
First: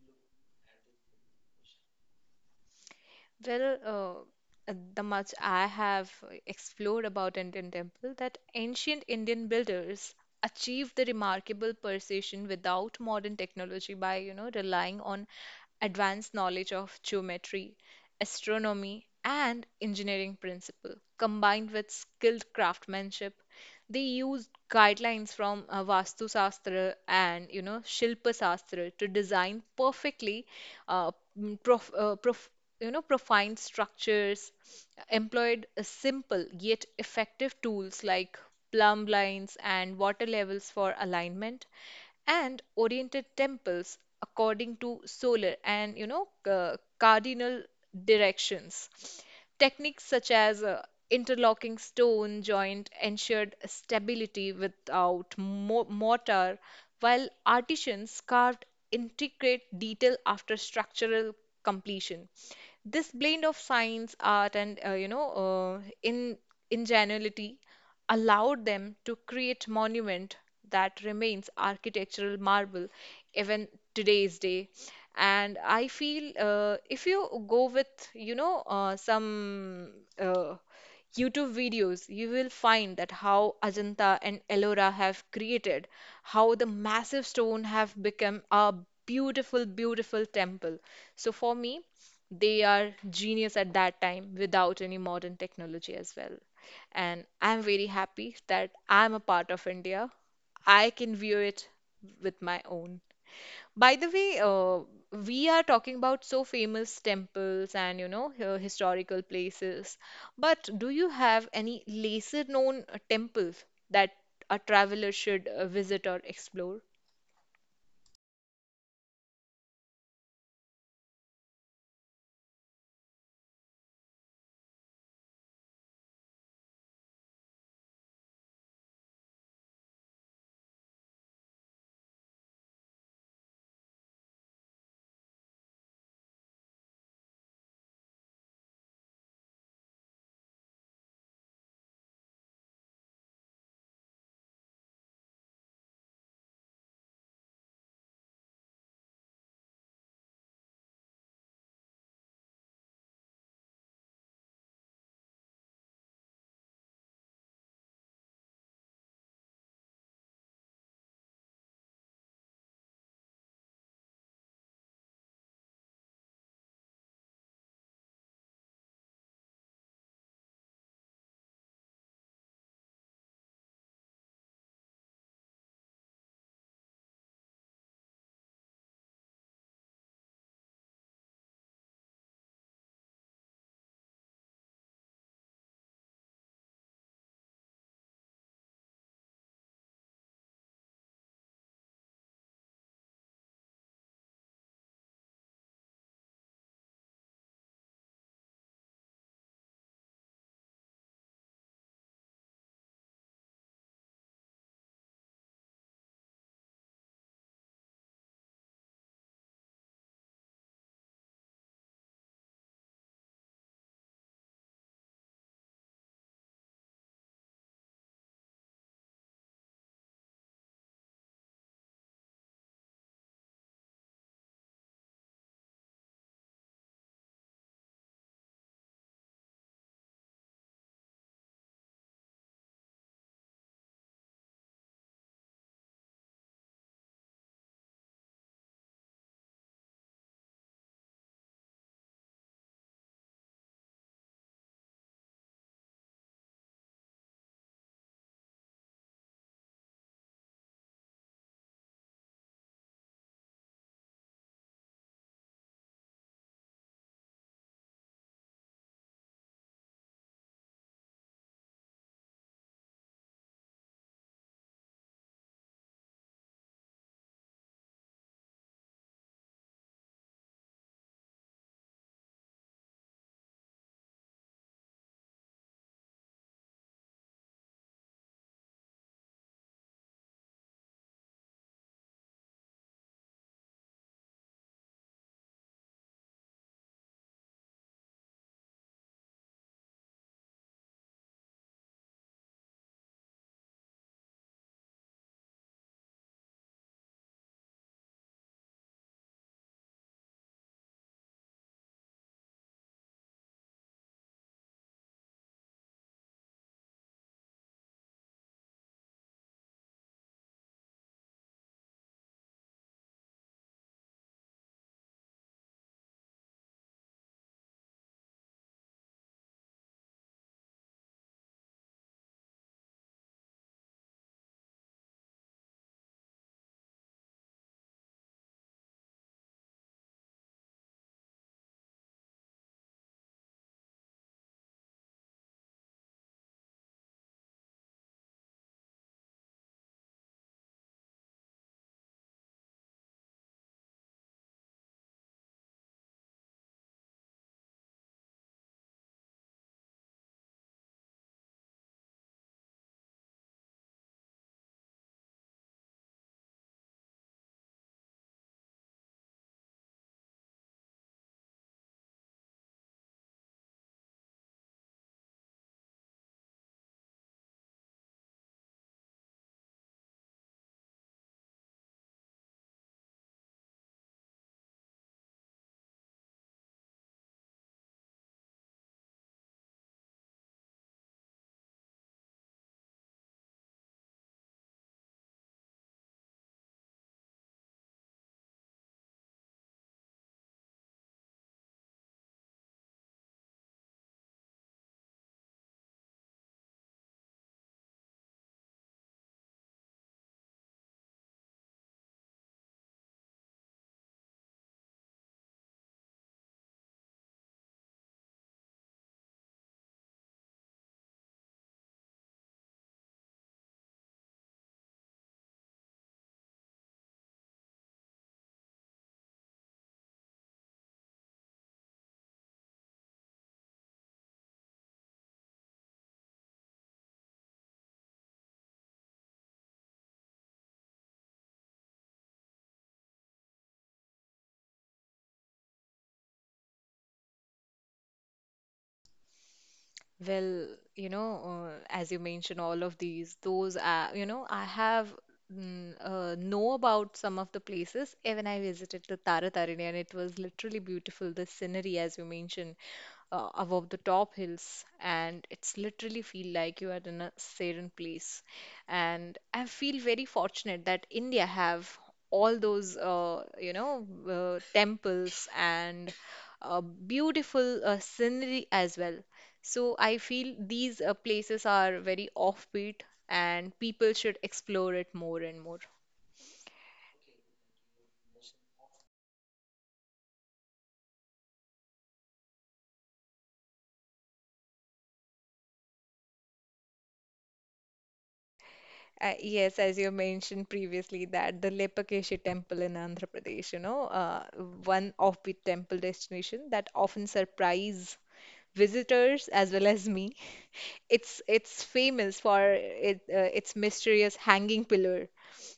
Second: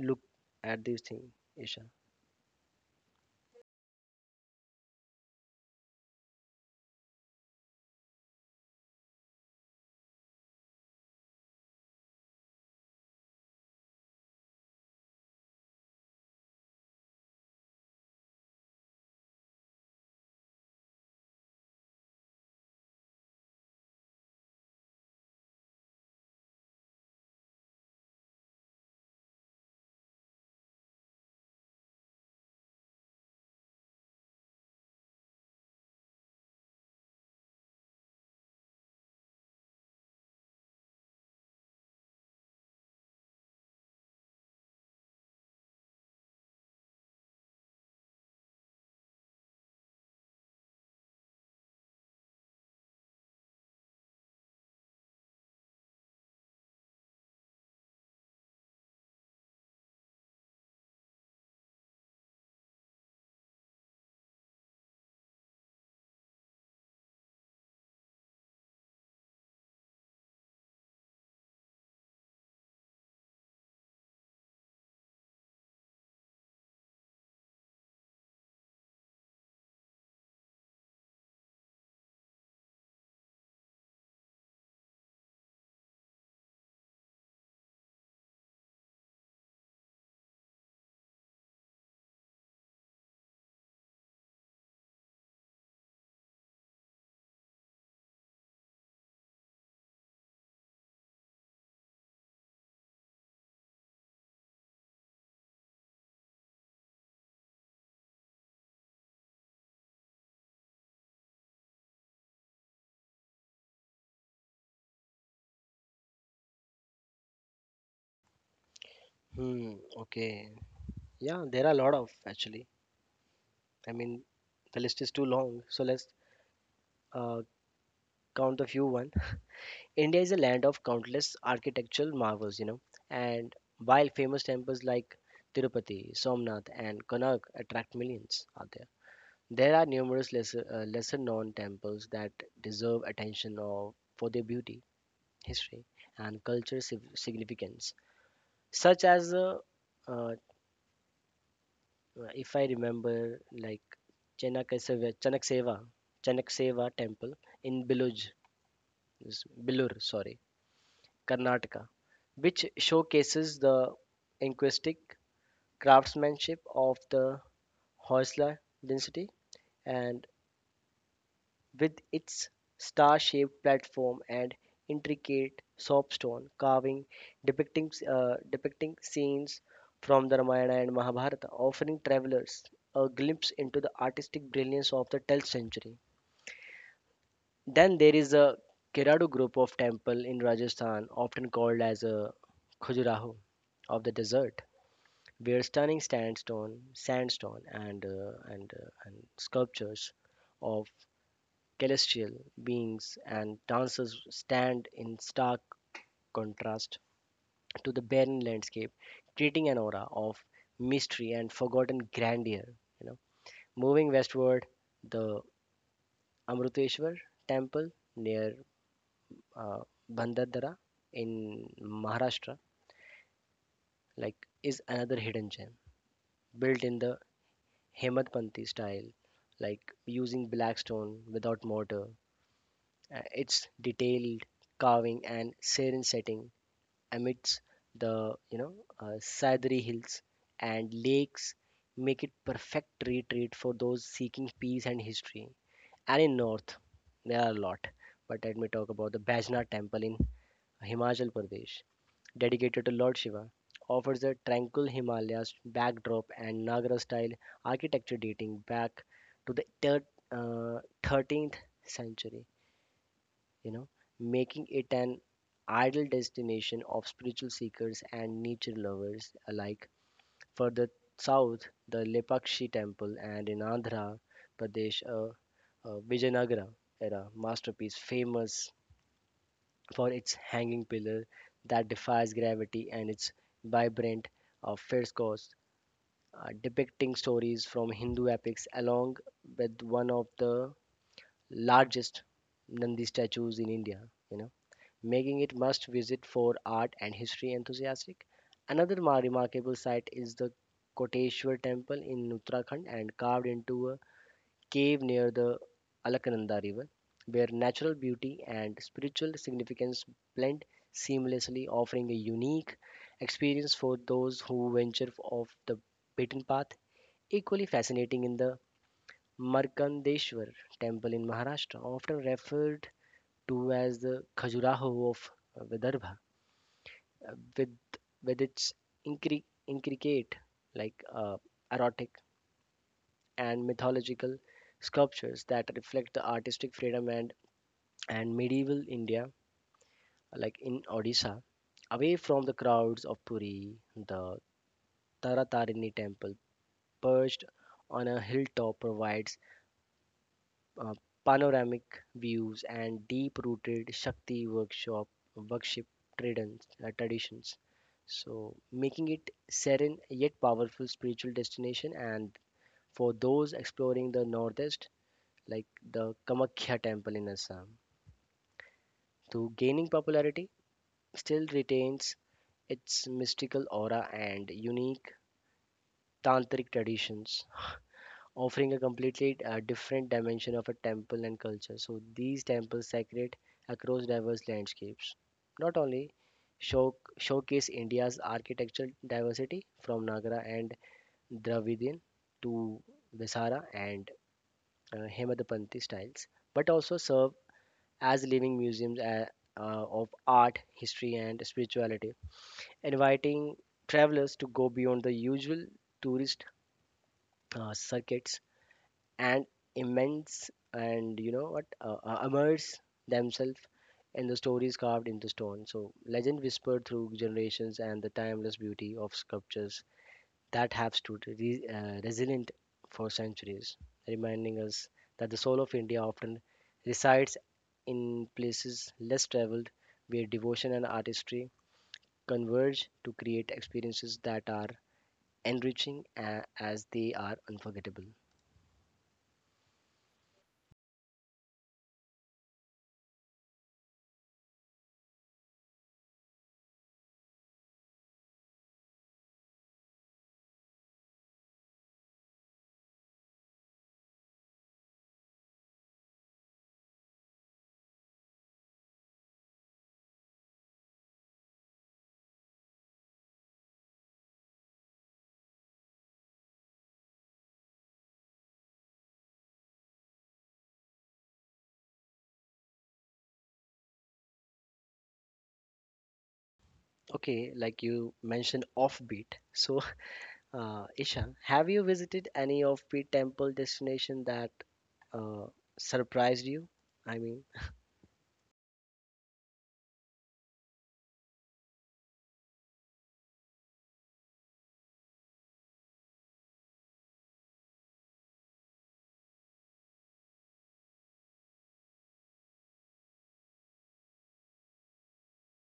look at these things, Isha? Well, the much I have explored about Indian temple that ancient Indian builders achieved the remarkable precision without modern technology by, you know, relying on advanced knowledge of geometry, astronomy, and engineering principle. Combined with skilled craftsmanship, they used guidelines from Vastu Shastra and Shilpa Shastra to design perfectly uh, mm, prof, uh, prof, profined structures, employed simple yet effective tools like plumb lines and water levels for alignment, and oriented temples according to solar and cardinal directions. Techniques such as interlocking stone joint ensured stability without mortar, while artisans carved intricate detail after structural completion. This blend of science, art, and you know, in ingenuity allowed them to create monument that remains architectural marvel even today's day. And I feel if you go with some uh, YouTube videos, you will find that how Ajanta and Ellora have created, how the massive stone have become a beautiful temple. So for me, they are genius at that time without any modern technology as well. And I'm very happy that I'm a part of India. I can view it with my own. By the way, we are talking about so famous temples and historical places, but do you have any lesser known temples that a traveler should visit or explore? Hmm, okay. Yeah, there are a lot of actually. I mean, the list is too long, so let's uh, count a few one. India is a land of countless architectural marvels, you know, and while famous temples like Tirupati, Somnath, and Konark attract millions out there, there are numerous lesser known temples that deserve attention of, for their beauty, history, and cultural significance, such as uh, if I remember, like Chanakaseva, Chanakseva, Chanakseva temple in Bilur, sorry, Karnataka, which showcases the linguistic craftsmanship of the Hoysala dynasty and with its star-shaped platform and intricate soapstone carving depicting scenes from the Ramayana and Mahabharata, offering travelers a glimpse into the artistic brilliance of the 12th century. Then there is a Keradu group of temple in Rajasthan, often called as a Khajuraho of the desert, where stunning sandstone and sculptures of celestial beings and dancers stand in stark contrast to the barren landscape, creating an aura of mystery and forgotten grandeur. You know, moving westward, the Amruteshwar temple near uh, Bandardara in Maharashtra, like, is another hidden gem built in the Hemantpati style, like using black stone without mortar. Its detailed carving and serene setting amidst the, you know, Saidri hills and lakes make it perfect retreat for those seeking peace and history. And in north, there are a lot. But let me talk about the Bajna temple in Himachal Pradesh dedicated to Lord Shiva, offers a tranquil Himalayas backdrop and Nagara style architecture dating back to the 13th century, you know, making it an ideal destination of spiritual seekers and nature lovers alike. Further south, the Lepakshi temple and in Andhra Pradesh, Vijayanagara era masterpiece famous for its hanging pillar that defies gravity and its vibrant frescoes depicting stories from Hindu epics, along with one of the largest Nandi statues in India. You know, making it must visit for art and history enthusiasts. Another remarkable site is the Koteshwar temple in Uttarakhand and carved into a cave near the Alakananda River, where natural beauty and spiritual significance blend seamlessly, offering a unique experience for those who venture off the beaten path. Equally fascinating in the Markandeshwar temple in Maharashtra, often referred to as the Khajuraho of Vidarbha, uh, with, with its intricate, like, erotic and mythological sculptures that reflect the artistic freedom and medieval India, like in Odisha, away from the crowds of Puri, the Taratarini temple, perched on a hilltop, provides uh, panoramic views and deep-rooted Shakti workshop worship traditions. So, making it serene yet powerful spiritual destination, and for those exploring the northeast, like the Kamakhya temple in Assam, to gaining popularity, still retains its mystical aura and unique tantric traditions, offering a completely different dimension of a temple and culture. So these temples sacred across diverse landscapes. Not only showcase India's architectural diversity from Nagara and Dravidian to Vesara and Hemadapanthi styles, but also serve as living museums of art, history, and spirituality, inviting travelers to go beyond the usual tourist circuits and immense and you know what immerse themselves in the stories carved into stone. So legend whispered through generations and the timeless beauty of sculptures that have stood resilient for centuries, reminding us that the soul of India often resides in places less traveled where devotion and artistry converge to create experiences that are enriching a as they are unforgettable. Well, as you mentioned, all of these, those are, I have know about some of the places. Even I visited the Tara and it was literally beautiful. The scenery, as you mentioned, above the top hills, and it's literally feel like you are in a serene place. And I feel very fortunate that India have all those, temples and beautiful scenery as well. So I feel these places are very offbeat and people should explore it more and more. Okay, like you mentioned offbeat. So, Isha, have you visited any offbeat temple destination that uh, surprised you? I mean, Yes, as you mentioned previously, that the Lepakeshe temple in Andhra Pradesh, one offbeat temple destination that often surprise visitors as well as me. It's famous for it, its mysterious hanging pillar,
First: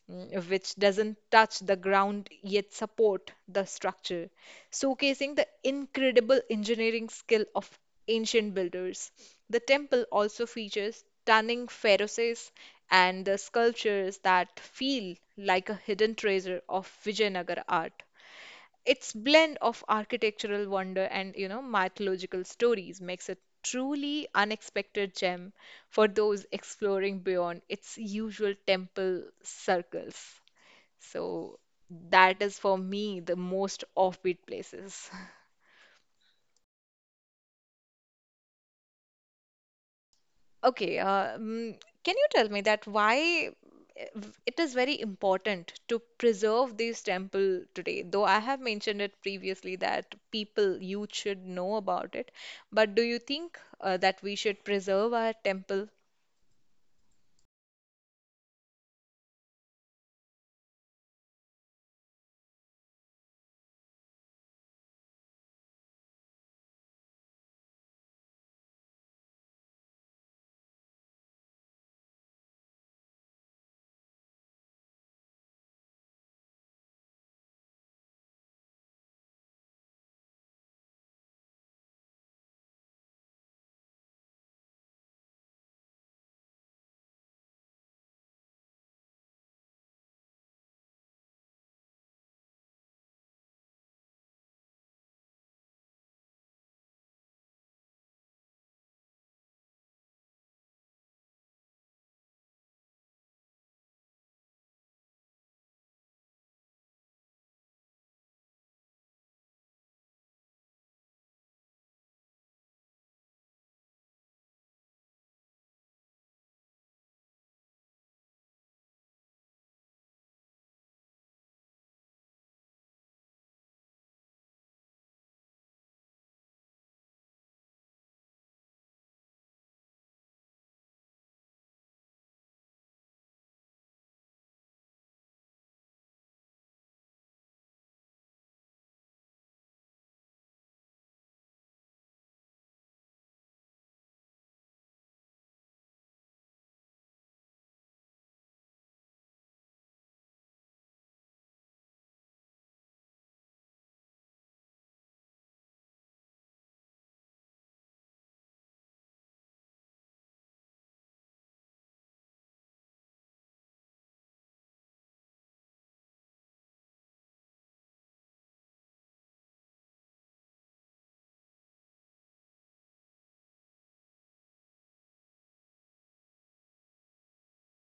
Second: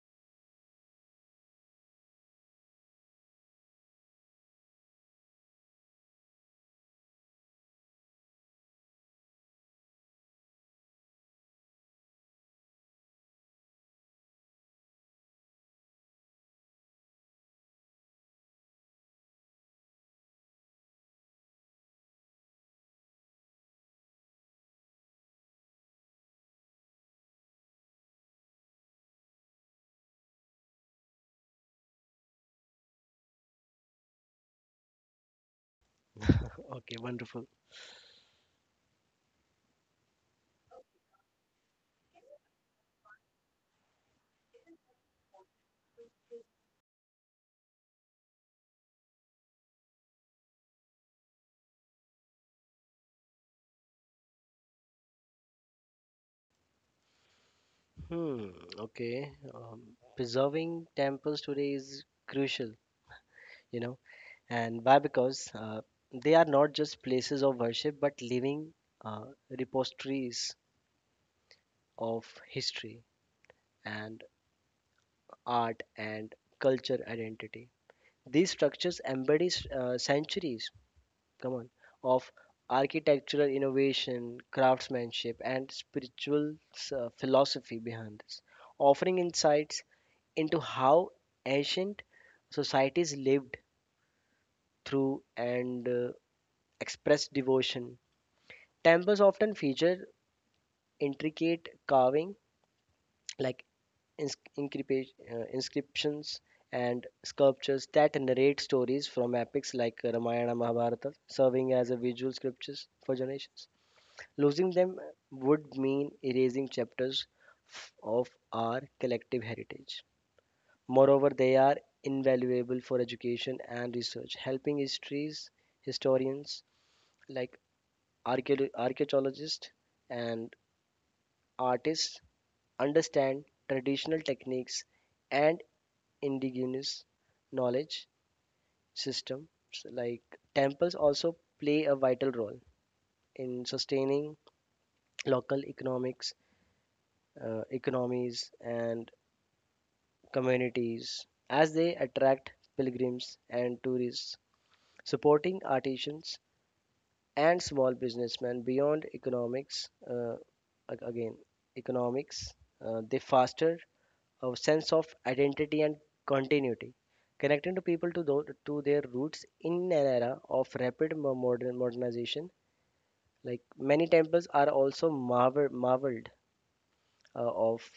which doesn't touch the ground yet support the structure, showcasing the incredible engineering skill of ancient builders. The temple also features stunning ferruses and the sculptures that feel like a hidden treasure of Vijayanagar art. Its blend of architectural wonder and mythological stories makes it truly unexpected gem for those exploring beyond its usual temple circles. So that is for me the most offbeat places. okay, wonderful. Okay, can you tell me that why uh, it is very important to preserve this temple today? Though I have mentioned it previously that people, youth should know about it, but do you think that we should preserve our temple? Hmm, okay. Preserving temples today is crucial, you know, and why? Because they are not just places of worship, but living uh, repositories of history and art, and culture identity. These structures embody centuries, come on, of architectural innovation, craftsmanship, and spiritual philosophy behind this, offering insights into how ancient societies lived through and expressed devotion. Temples often feature intricate carving like inscriptions and sculptures that narrate stories from epics like Ramayana Mahabharata, serving as a visual scriptures for generations. Losing them would mean erasing chapters of our collective heritage. Moreover, they are invaluable for education and research, helping historians like archaeologists and artists understand traditional techniques and indigenous knowledge systems. Like temples also play a vital role in sustaining local economics economies and communities as they attract pilgrims and tourists, supporting artisans and small businessmen beyond economics uh, ag- again economics. They foster a sense of identity and continuity, connecting to people to, to their roots in an era of rapid modernization. Like many temples are also marveled uh, of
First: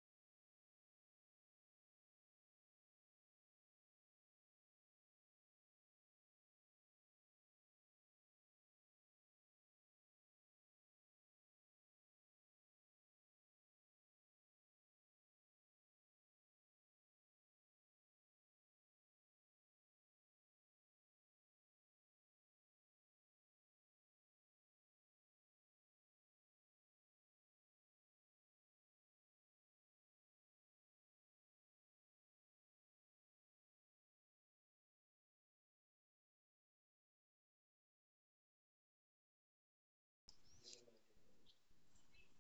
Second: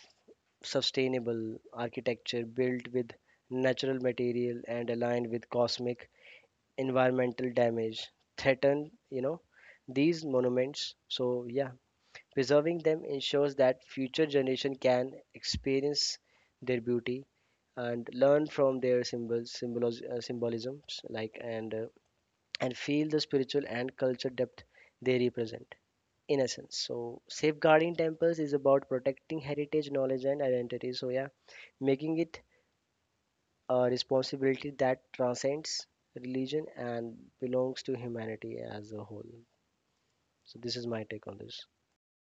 sustainable architecture, built with natural material and aligned with cosmic environmental damage threaten these monuments, so preserving them ensures that future generation can experience their beauty and learn from their symbolisms, and feel the spiritual and culture depth they represent. In essence, safeguarding temples is about protecting heritage, knowledge, and identity. Making it a responsibility that transcends religion and belongs to humanity as a whole. So this is my take on this.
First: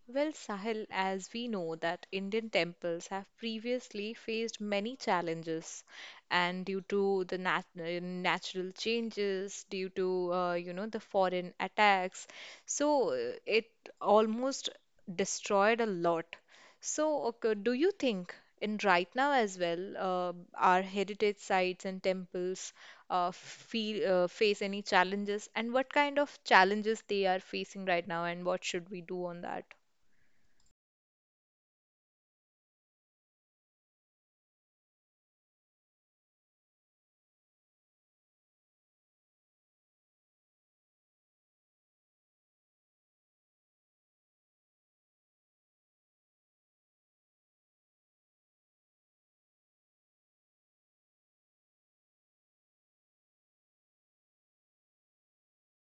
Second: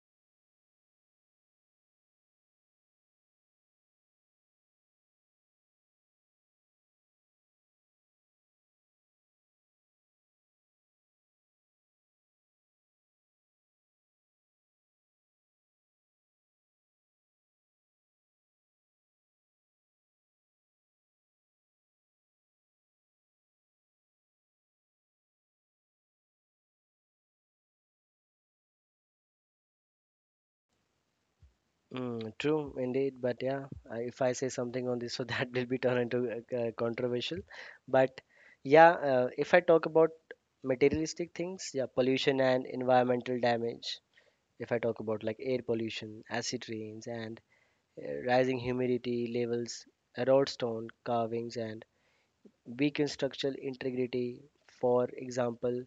Well, Sahil, as we know that Indian temples have previously faced many challenges, and due to the natural changes, due to the foreign attacks, so it almost destroyed a lot. So, okay, do you think in right now as well, our heritage sites and temples feel face any challenges, and what kind of challenges they are facing right now, and what should we do on that? Mm, true indeed, but yeah, if I say something on this, so that will be turned into controversial. But yeah, if I talk about materialistic things, yeah, pollution and environmental damage. If I talk about like air pollution, acid rains, and rising humidity levels, erode stone carvings, and weaken structural integrity. For example,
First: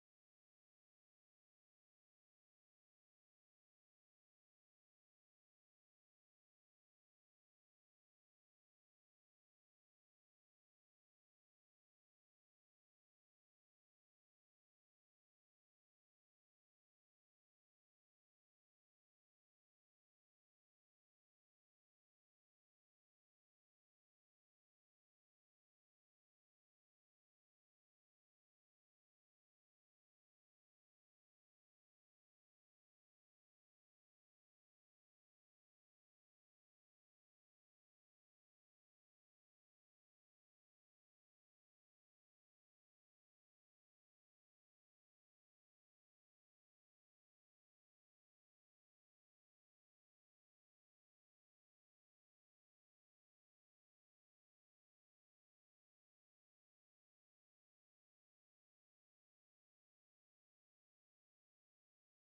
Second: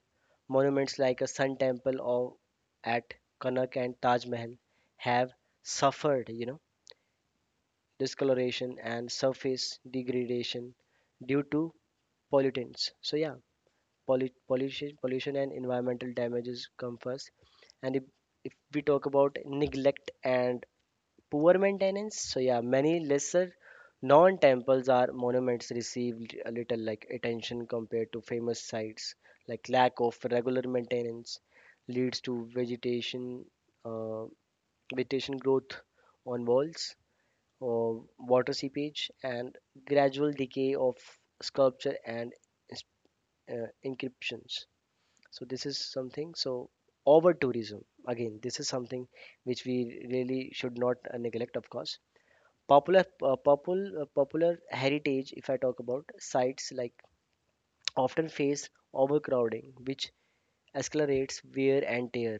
monuments like a Sun Temple or at Kanak and Taj Mahal have suffered. You know, discoloration and surface degradation due to pollutants. So yeah, pollution and environmental damages come first. And if we talk about neglect and poor maintenance, so yeah, many lesser non-temples are monuments received a little like attention compared to famous sites. Like lack of regular maintenance leads to vegetation, uh, vegetation growth on walls, uh, water seepage, and gradual decay of sculpture and ins- inscriptions. So this is something. So over tourism again, this is something which we really should not neglect. Of course, popular heritage. If I talk about sites like often face overcrowding, which accelerates wear and tear,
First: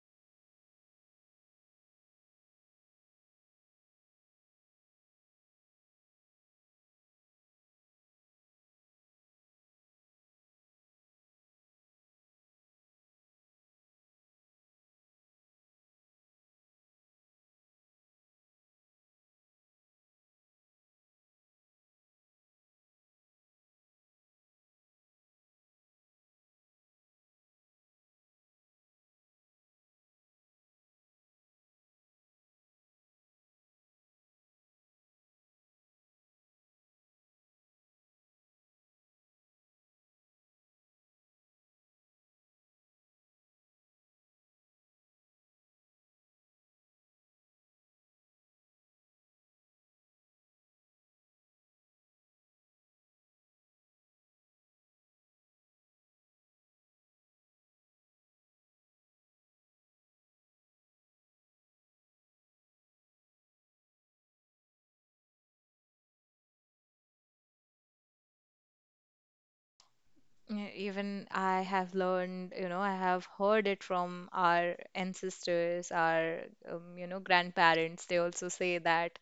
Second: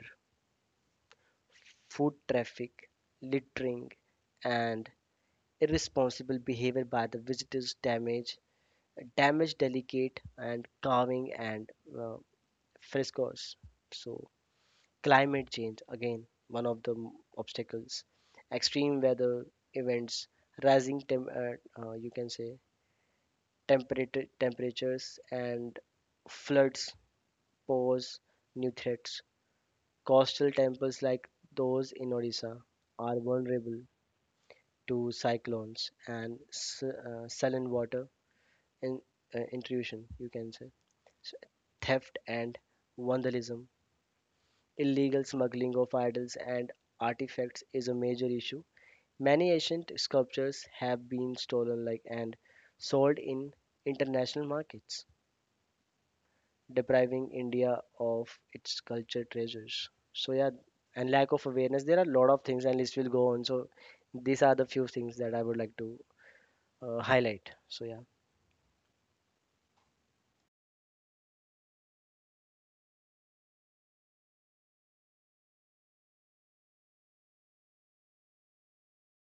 food traffic, littering, and irresponsible behavior by the visitors damage. Damage, delicate and carving and uh, frescoes. So climate change again, one of the obstacles, extreme weather events, you can say temperatures and floods pose new threats. Coastal temples like those in odisha are vulnerable to cyclones and saline water in, intrusion, you can say, theft and vandalism. Illegal smuggling of idols and artifacts is a major issue. Many ancient sculptures have been stolen, like, and sold in international markets, depriving India of its culture treasures. So yeah, and lack of awareness. There are a lot of things, and list will go on. So these are the few things that I would like to highlight. So yeah, Yeah, even I have learned, I have heard it from our ancestors, our, grandparents. They also say that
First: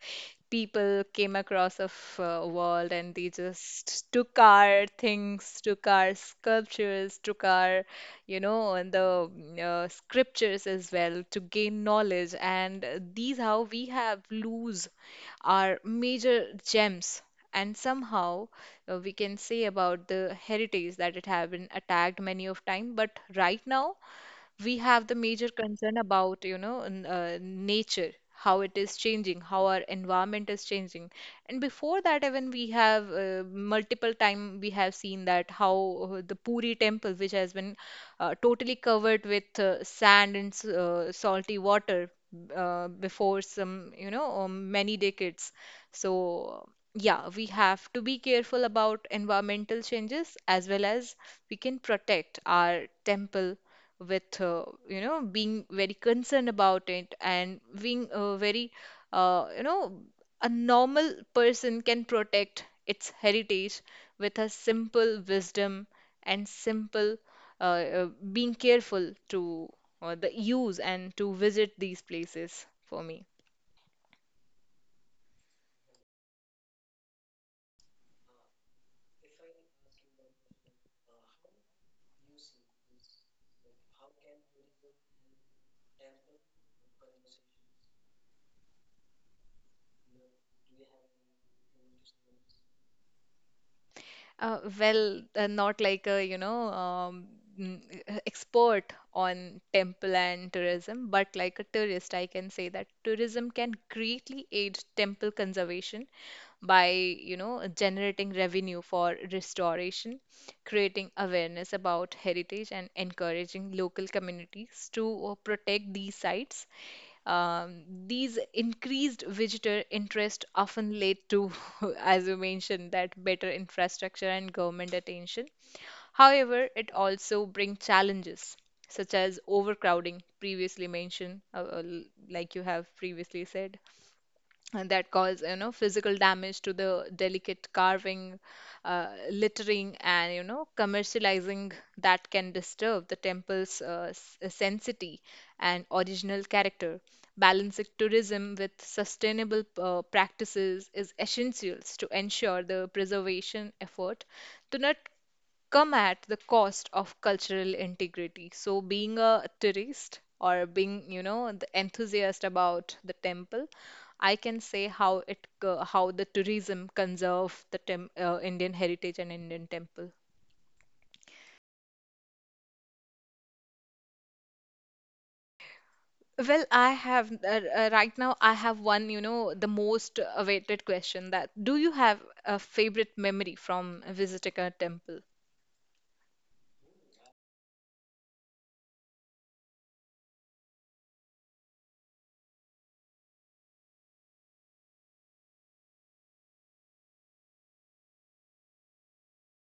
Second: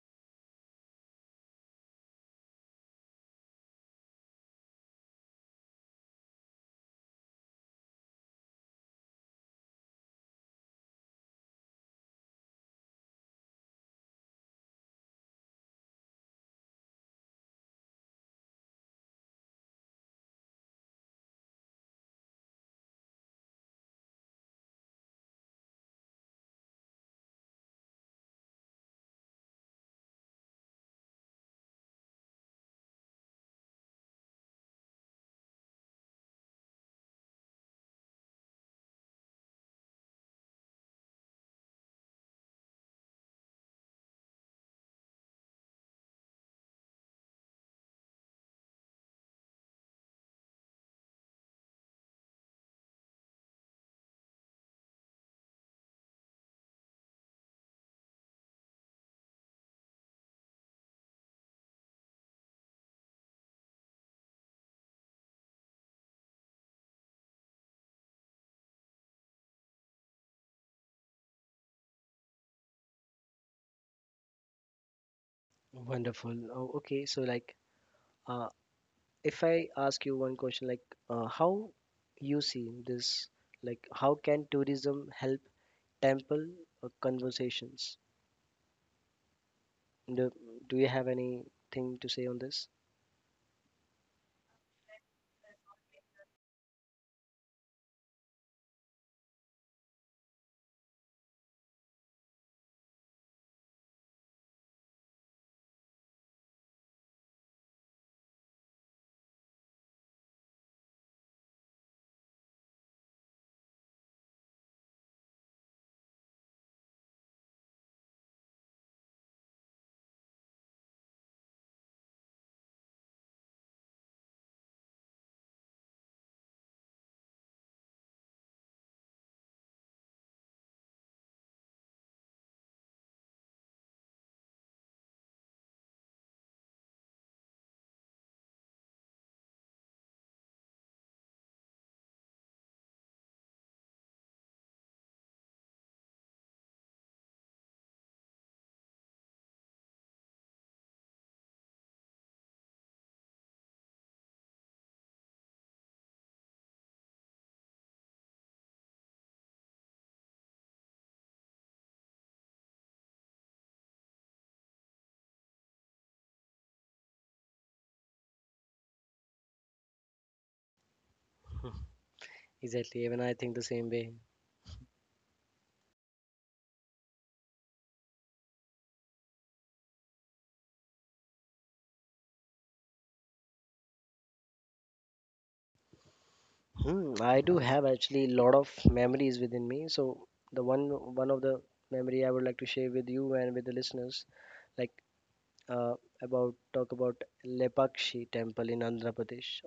people came across a world, and they just took our things, took our sculptures, took our, and the scriptures as well to gain knowledge. And these how we have lose our major gems. And somehow we can say about the heritage that it have been attacked many of time, but right now we have the major concern about nature, how it is changing, how our environment is changing. And before that, even we have multiple time we have seen that how the Puri temple, which has been totally covered with sand and salty water before some many decades. So yeah, we have to be careful about environmental changes, as well as we can protect our temple with, being very concerned about it and being very, uh, you know a normal person can protect its heritage with a simple wisdom and simple, uh, uh, being careful to the use and to visit these places, for me. wonderful. Oh, okay, so like. Uh, if I ask you one question, like how you see this, like how can tourism help temple conversations? Do, do you have anything to say on this? Well, not like a, mm, expert on temple and tourism, but like a tourist, I can say that tourism can greatly aid temple conservation by, generating revenue for restoration, creating awareness about heritage, and encouraging local communities to protect these sites. These increased visitor interest often led to, as you mentioned, that better infrastructure and government attention. However, it also brings challenges such as overcrowding, previously mentioned, like you have previously said, that cause physical damage to the delicate carving, littering, and commercializing that can disturb the temple's sanctity and original character. Balancing tourism with sustainable practices is essential to ensure the preservation effort do not come at the cost of cultural integrity. So, being a tourist or being, the enthusiast about the temple, I can say how how the tourism conserve the tem Indian heritage and Indian temple. Exactly. Even I think the same way. Well, I have right now I have one, the most awaited question, that do you have a favorite memory from visiting a temple? Hmm, I do have actually a lot of memories within me. So the one of the memory I would like to share with you and with the listeners, like uh, about talk about Lepakshi temple in Andhra Pradesh.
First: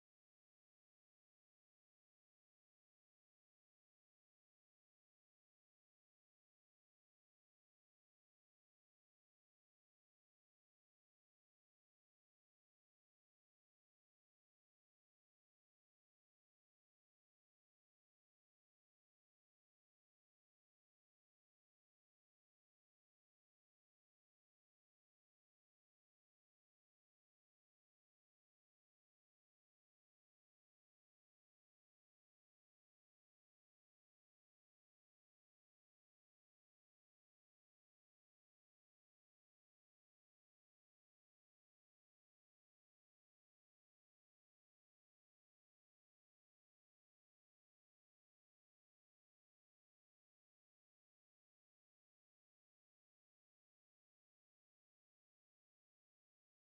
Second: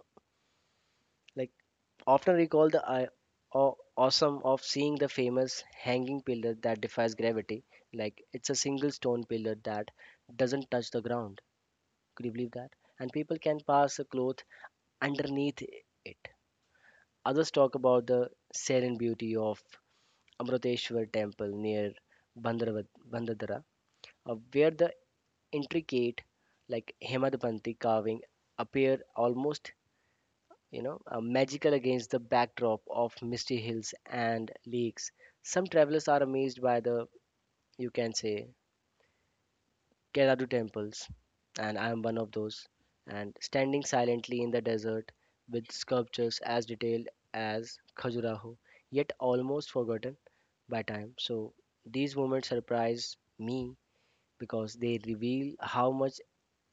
Like often recall the awesome of seeing the famous hanging pillar that defies gravity. Like it's a single stone pillar that doesn't touch the ground. Could you believe that? And people can pass a cloth underneath it. Others talk about the serene beauty of Amruteshwar temple near Bandadara, where the intricate, like Hemadapanti carving, appear almost, you know, magical against the backdrop of misty hills and lakes. Some travelers are amazed by the, you can say, Keradu temples, and I am one of those. And standing silently in the desert with sculptures as detailed as Khajuraho, yet almost forgotten by time. So these moments surprise me because they reveal how much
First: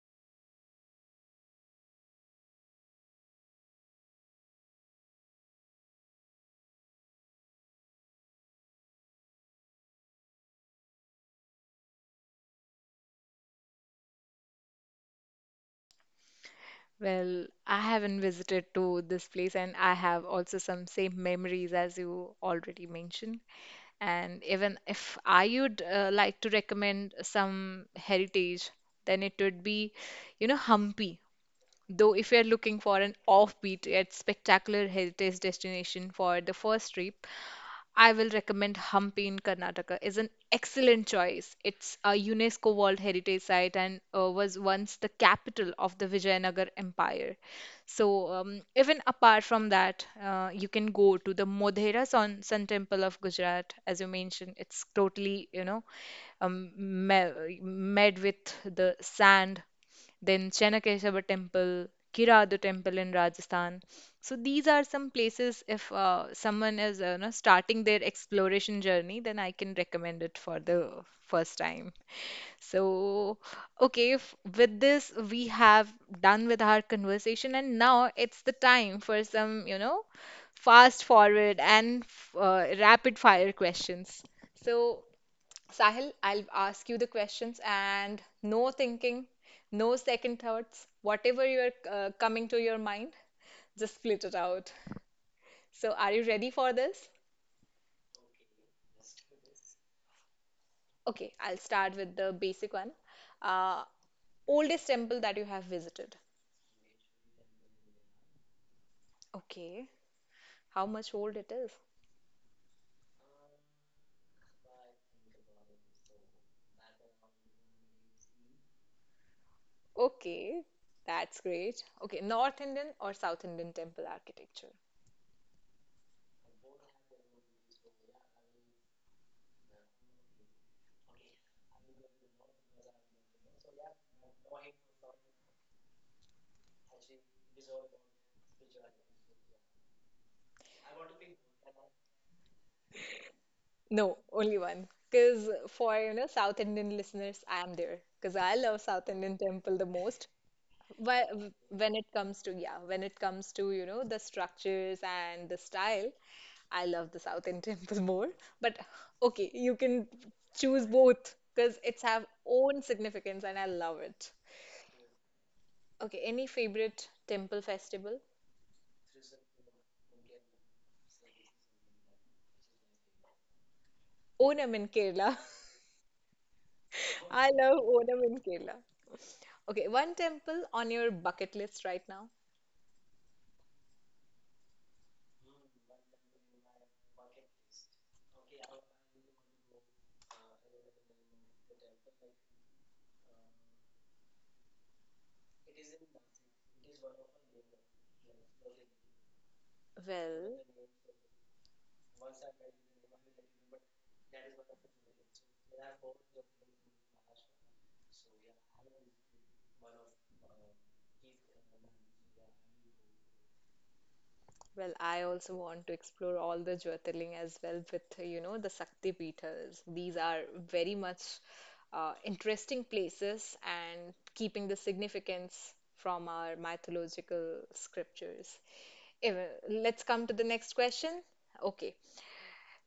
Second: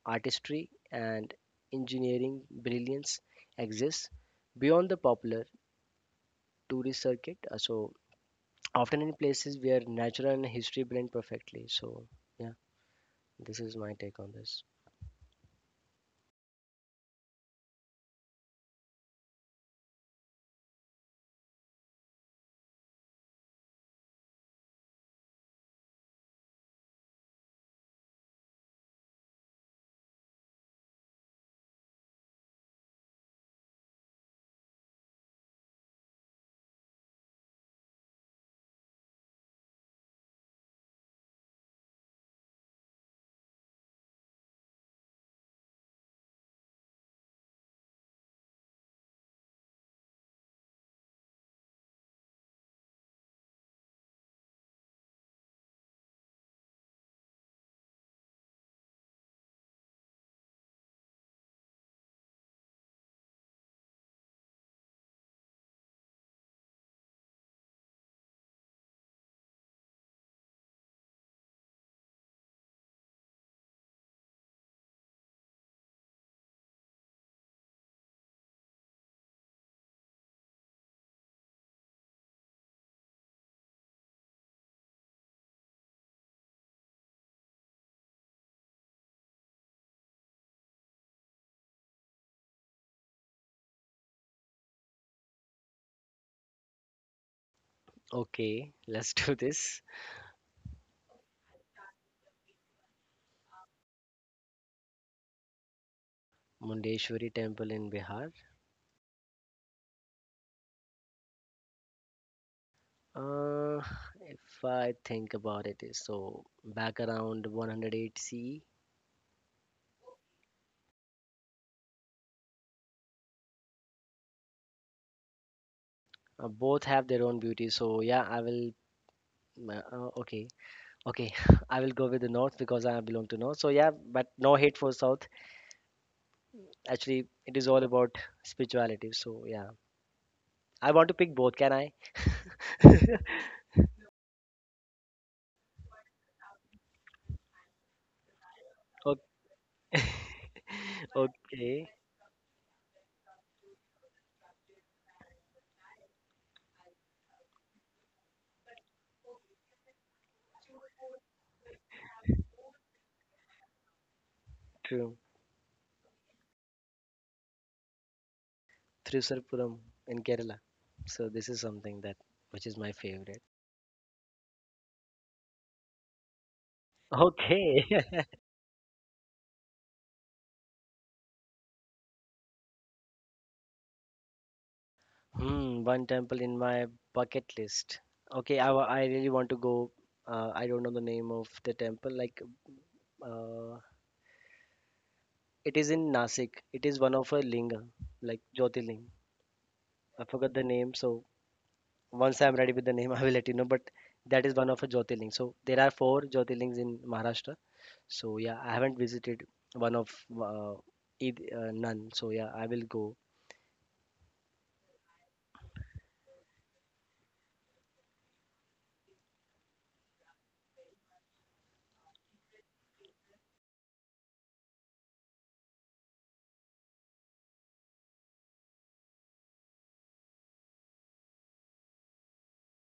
artistry and engineering brilliance exists beyond the popular tourist circuit. So often in places where natural and history blend perfectly. So yeah, this is my take on this. Well, I haven't visited to this place, and I have also some same memories as you already mentioned. And even if I would like to recommend some heritage, then it would be, Hampi. Though, if you're looking for an offbeat yet spectacular heritage destination for the first trip, I will recommend Hampi in Karnataka is an excellent choice. It's a UNESCO World Heritage Site and was once the capital of the Vijayanagar Empire. So even apart from that, you can go to the Modhera Sun Temple of Gujarat. As you mentioned, it's totally, um, made with the sand. Then Chanakeshava Temple, Kiradu Temple in Rajasthan. So these are some places if someone is starting their exploration journey, then I can recommend it for the first time. So, okay, if, with this we have done with our conversation, and now it's the time for some, fast forward and rapid fire questions. So, Sahil, I'll ask you the questions and no thinking, no second thoughts. Whatever you're coming to your mind, just split it out. So, are you ready for this? Okay, let's do this. Okay, I'll start with the basic one. Uh, oldest temple that you have visited. Mundeshwari Temple in Bihar. Okay, how much old it is? Uh, if I think about it, is so back around 108 C. Okay, that's great. Okay, North Indian or South Indian temple architecture? Both have their own beauty. So yeah, I will. Uh, uh, okay, okay, I will go with the north because I belong to north. So yeah, but no hate for south. Actually, it is all about spirituality. So yeah, I want to pick both. Can I? No, only one. Because for South Indian listeners, I am there. Because I love South O- Indian temple the most. But Okay, when it comes to yeah, when it comes to the structures and the style, I love the South Indian temple more. But okay, you can choose both because it's have own significance and I love it. true. Okay, any favorite temple festival? Thrissurapuram in Kerala. So this is something that which is my favorite. Onam in Kerala. I love Okay. Onam in Kerala. Okay, one temple on your bucket list right now. Hmm, one temple in my bucket list. Okay, I really want to go. I don't know the name of the temple. Like, uh, it is in Nasik. It is one of a linga, like Jyotirling. I forgot Well, the name. So once I'm ready with the name, I will let you know. But that is one of a Jyotirling. So there are 4 Jyotirlings in Maharashtra. So yeah, I haven't visited one of uh, none. So yeah, I will go Well, I also want to explore all the Jyotirling as well with, the Sakti Peethas. These are very much interesting places and keeping the significance from our mythological scriptures. If, let's come to the next question. Okay,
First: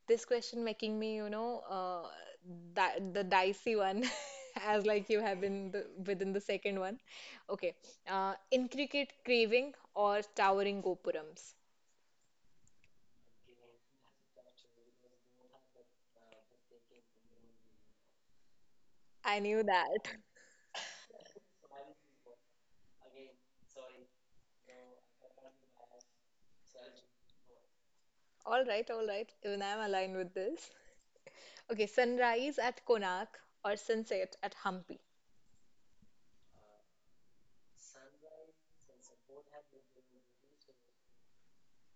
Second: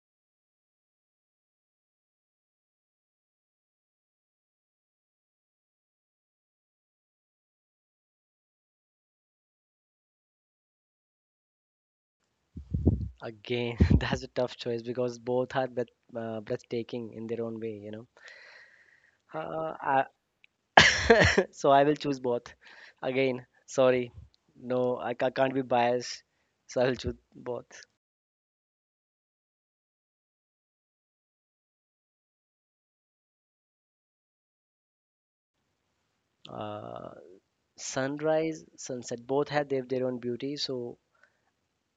this question making me, you know, di the dicey one, as like you have been the, within the second one. Okay, intricate craving or towering gopurams. again. That's a tough choice because both are breathtaking in their own way, you know. I knew I that. so I will choose both. Again, sorry, no, can't be biased. So I will choose both. All right, all right. Even I'm aligned with this. Okay, sunrise at Konark or sunset at Hampi. Uh, sunrise, sunset, both have their own beauty. So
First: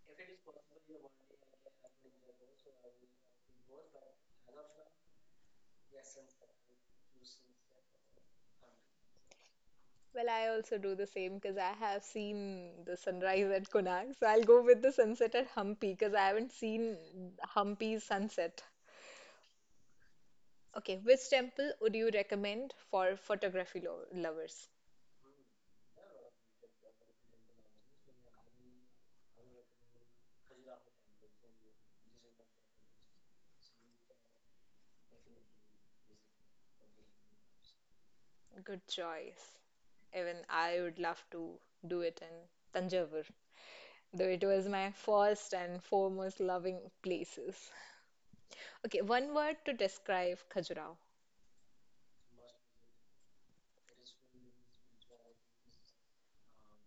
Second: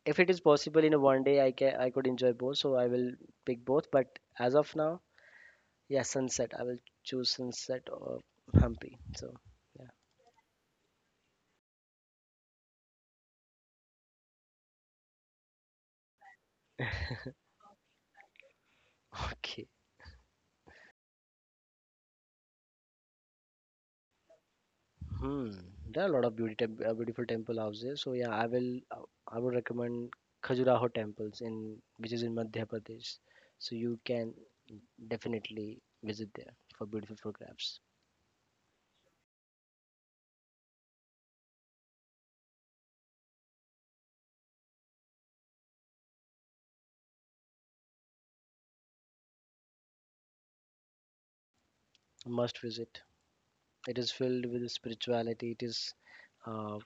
if it is possible in a one day, I can I could enjoy both. So I will pick both. But as of now. Yeah, sunset. I will choose sunset or Hampi. So, yeah. Well, I also do the same because I have seen the sunrise at Konark. So I'll go with the sunset at Hampi because I haven't seen Hampi's sunset. Okay. Okay, which temple would you recommend for photography lo lovers? Hmm. There are a lot of beautiful temple houses. So yeah, I would recommend Khajuraho temples in which is in Madhya Pradesh. So you can definitely visit there for beautiful photographs. Good choice. Even I would love to do it in Tanjavur, though it was my first and foremost loving places. Okay, one word to describe Khajuraho. Must visit. It is filled with spirituality. It is uh,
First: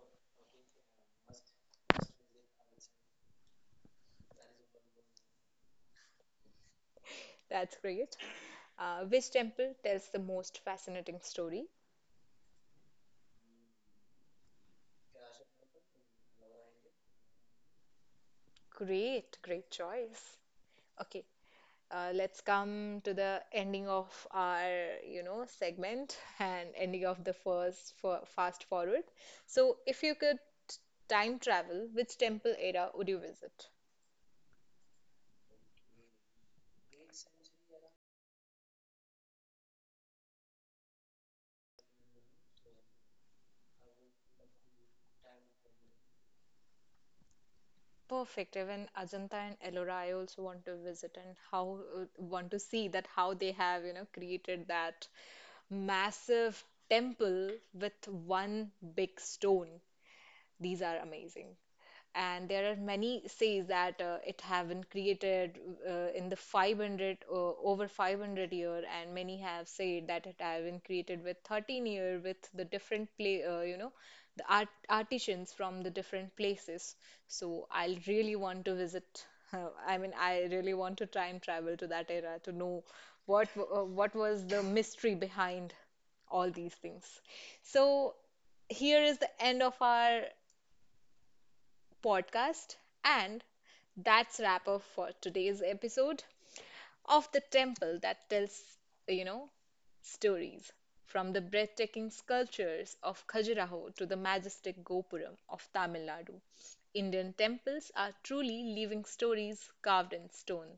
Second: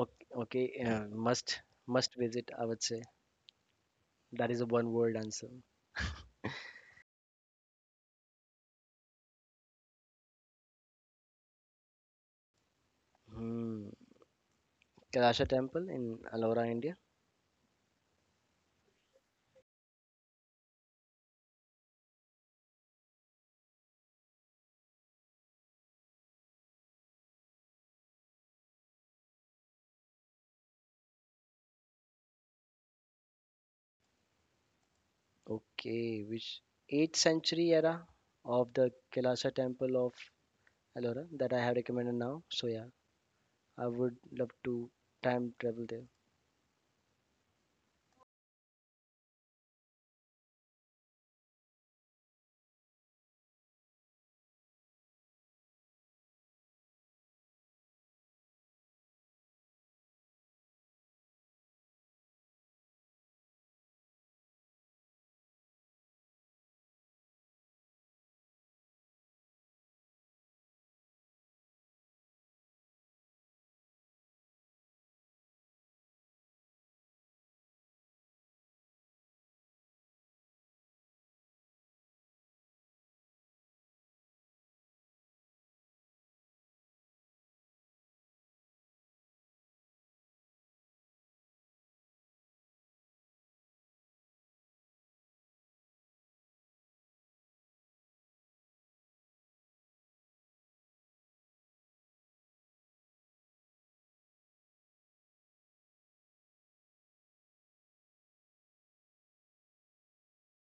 okay must visit. I would say that is a one word answer. That's great. Which temple tells the most fascinating story? Hmm. Kailasha temple in Alora, India. Great, great choice. Okay, let's come to the ending of our, segment and ending of the first for fast forward. So, if you could time travel, which temple era would you visit? Okay, which 8th century era of the Kailasa temple of Ellora that I have recommended now. So yeah, I would love to time travel there. Perfect. Even Ajanta and Ellora, I also want to visit and how want to see that how they have, created that massive temple with one big stone. These are amazing. And there are many says that it have been created in the 500, over 500 year, and many have said that it have been created with 13-year with the different play, the artisans from the different places. So I'll really want to visit. I mean, I really want to try and travel to that era to know what was the mystery behind all these things. So here is the end of our podcast. And that's wrap up for today's episode of the temple that tells, you know, stories. From the breathtaking sculptures of Khajuraho to the majestic Gopuram of Tamil Nadu, Indian temples are truly living stories carved in stone.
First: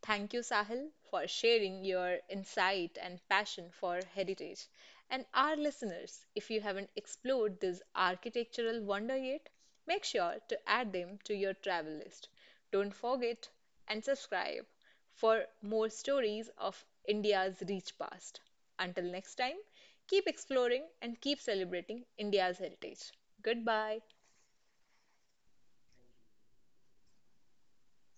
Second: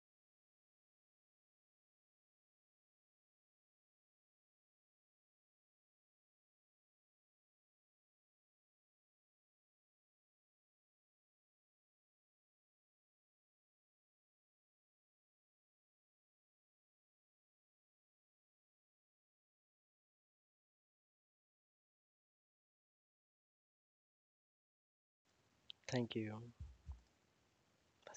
Thank you, Sahil, for sharing your insight and passion for heritage. And our listeners, if you haven't explored this architectural wonder yet, make sure to add them to your travel list. Don't forget and subscribe for more stories of India's rich past. Until next time, keep exploring and keep celebrating India's heritage. Goodbye. Thank you.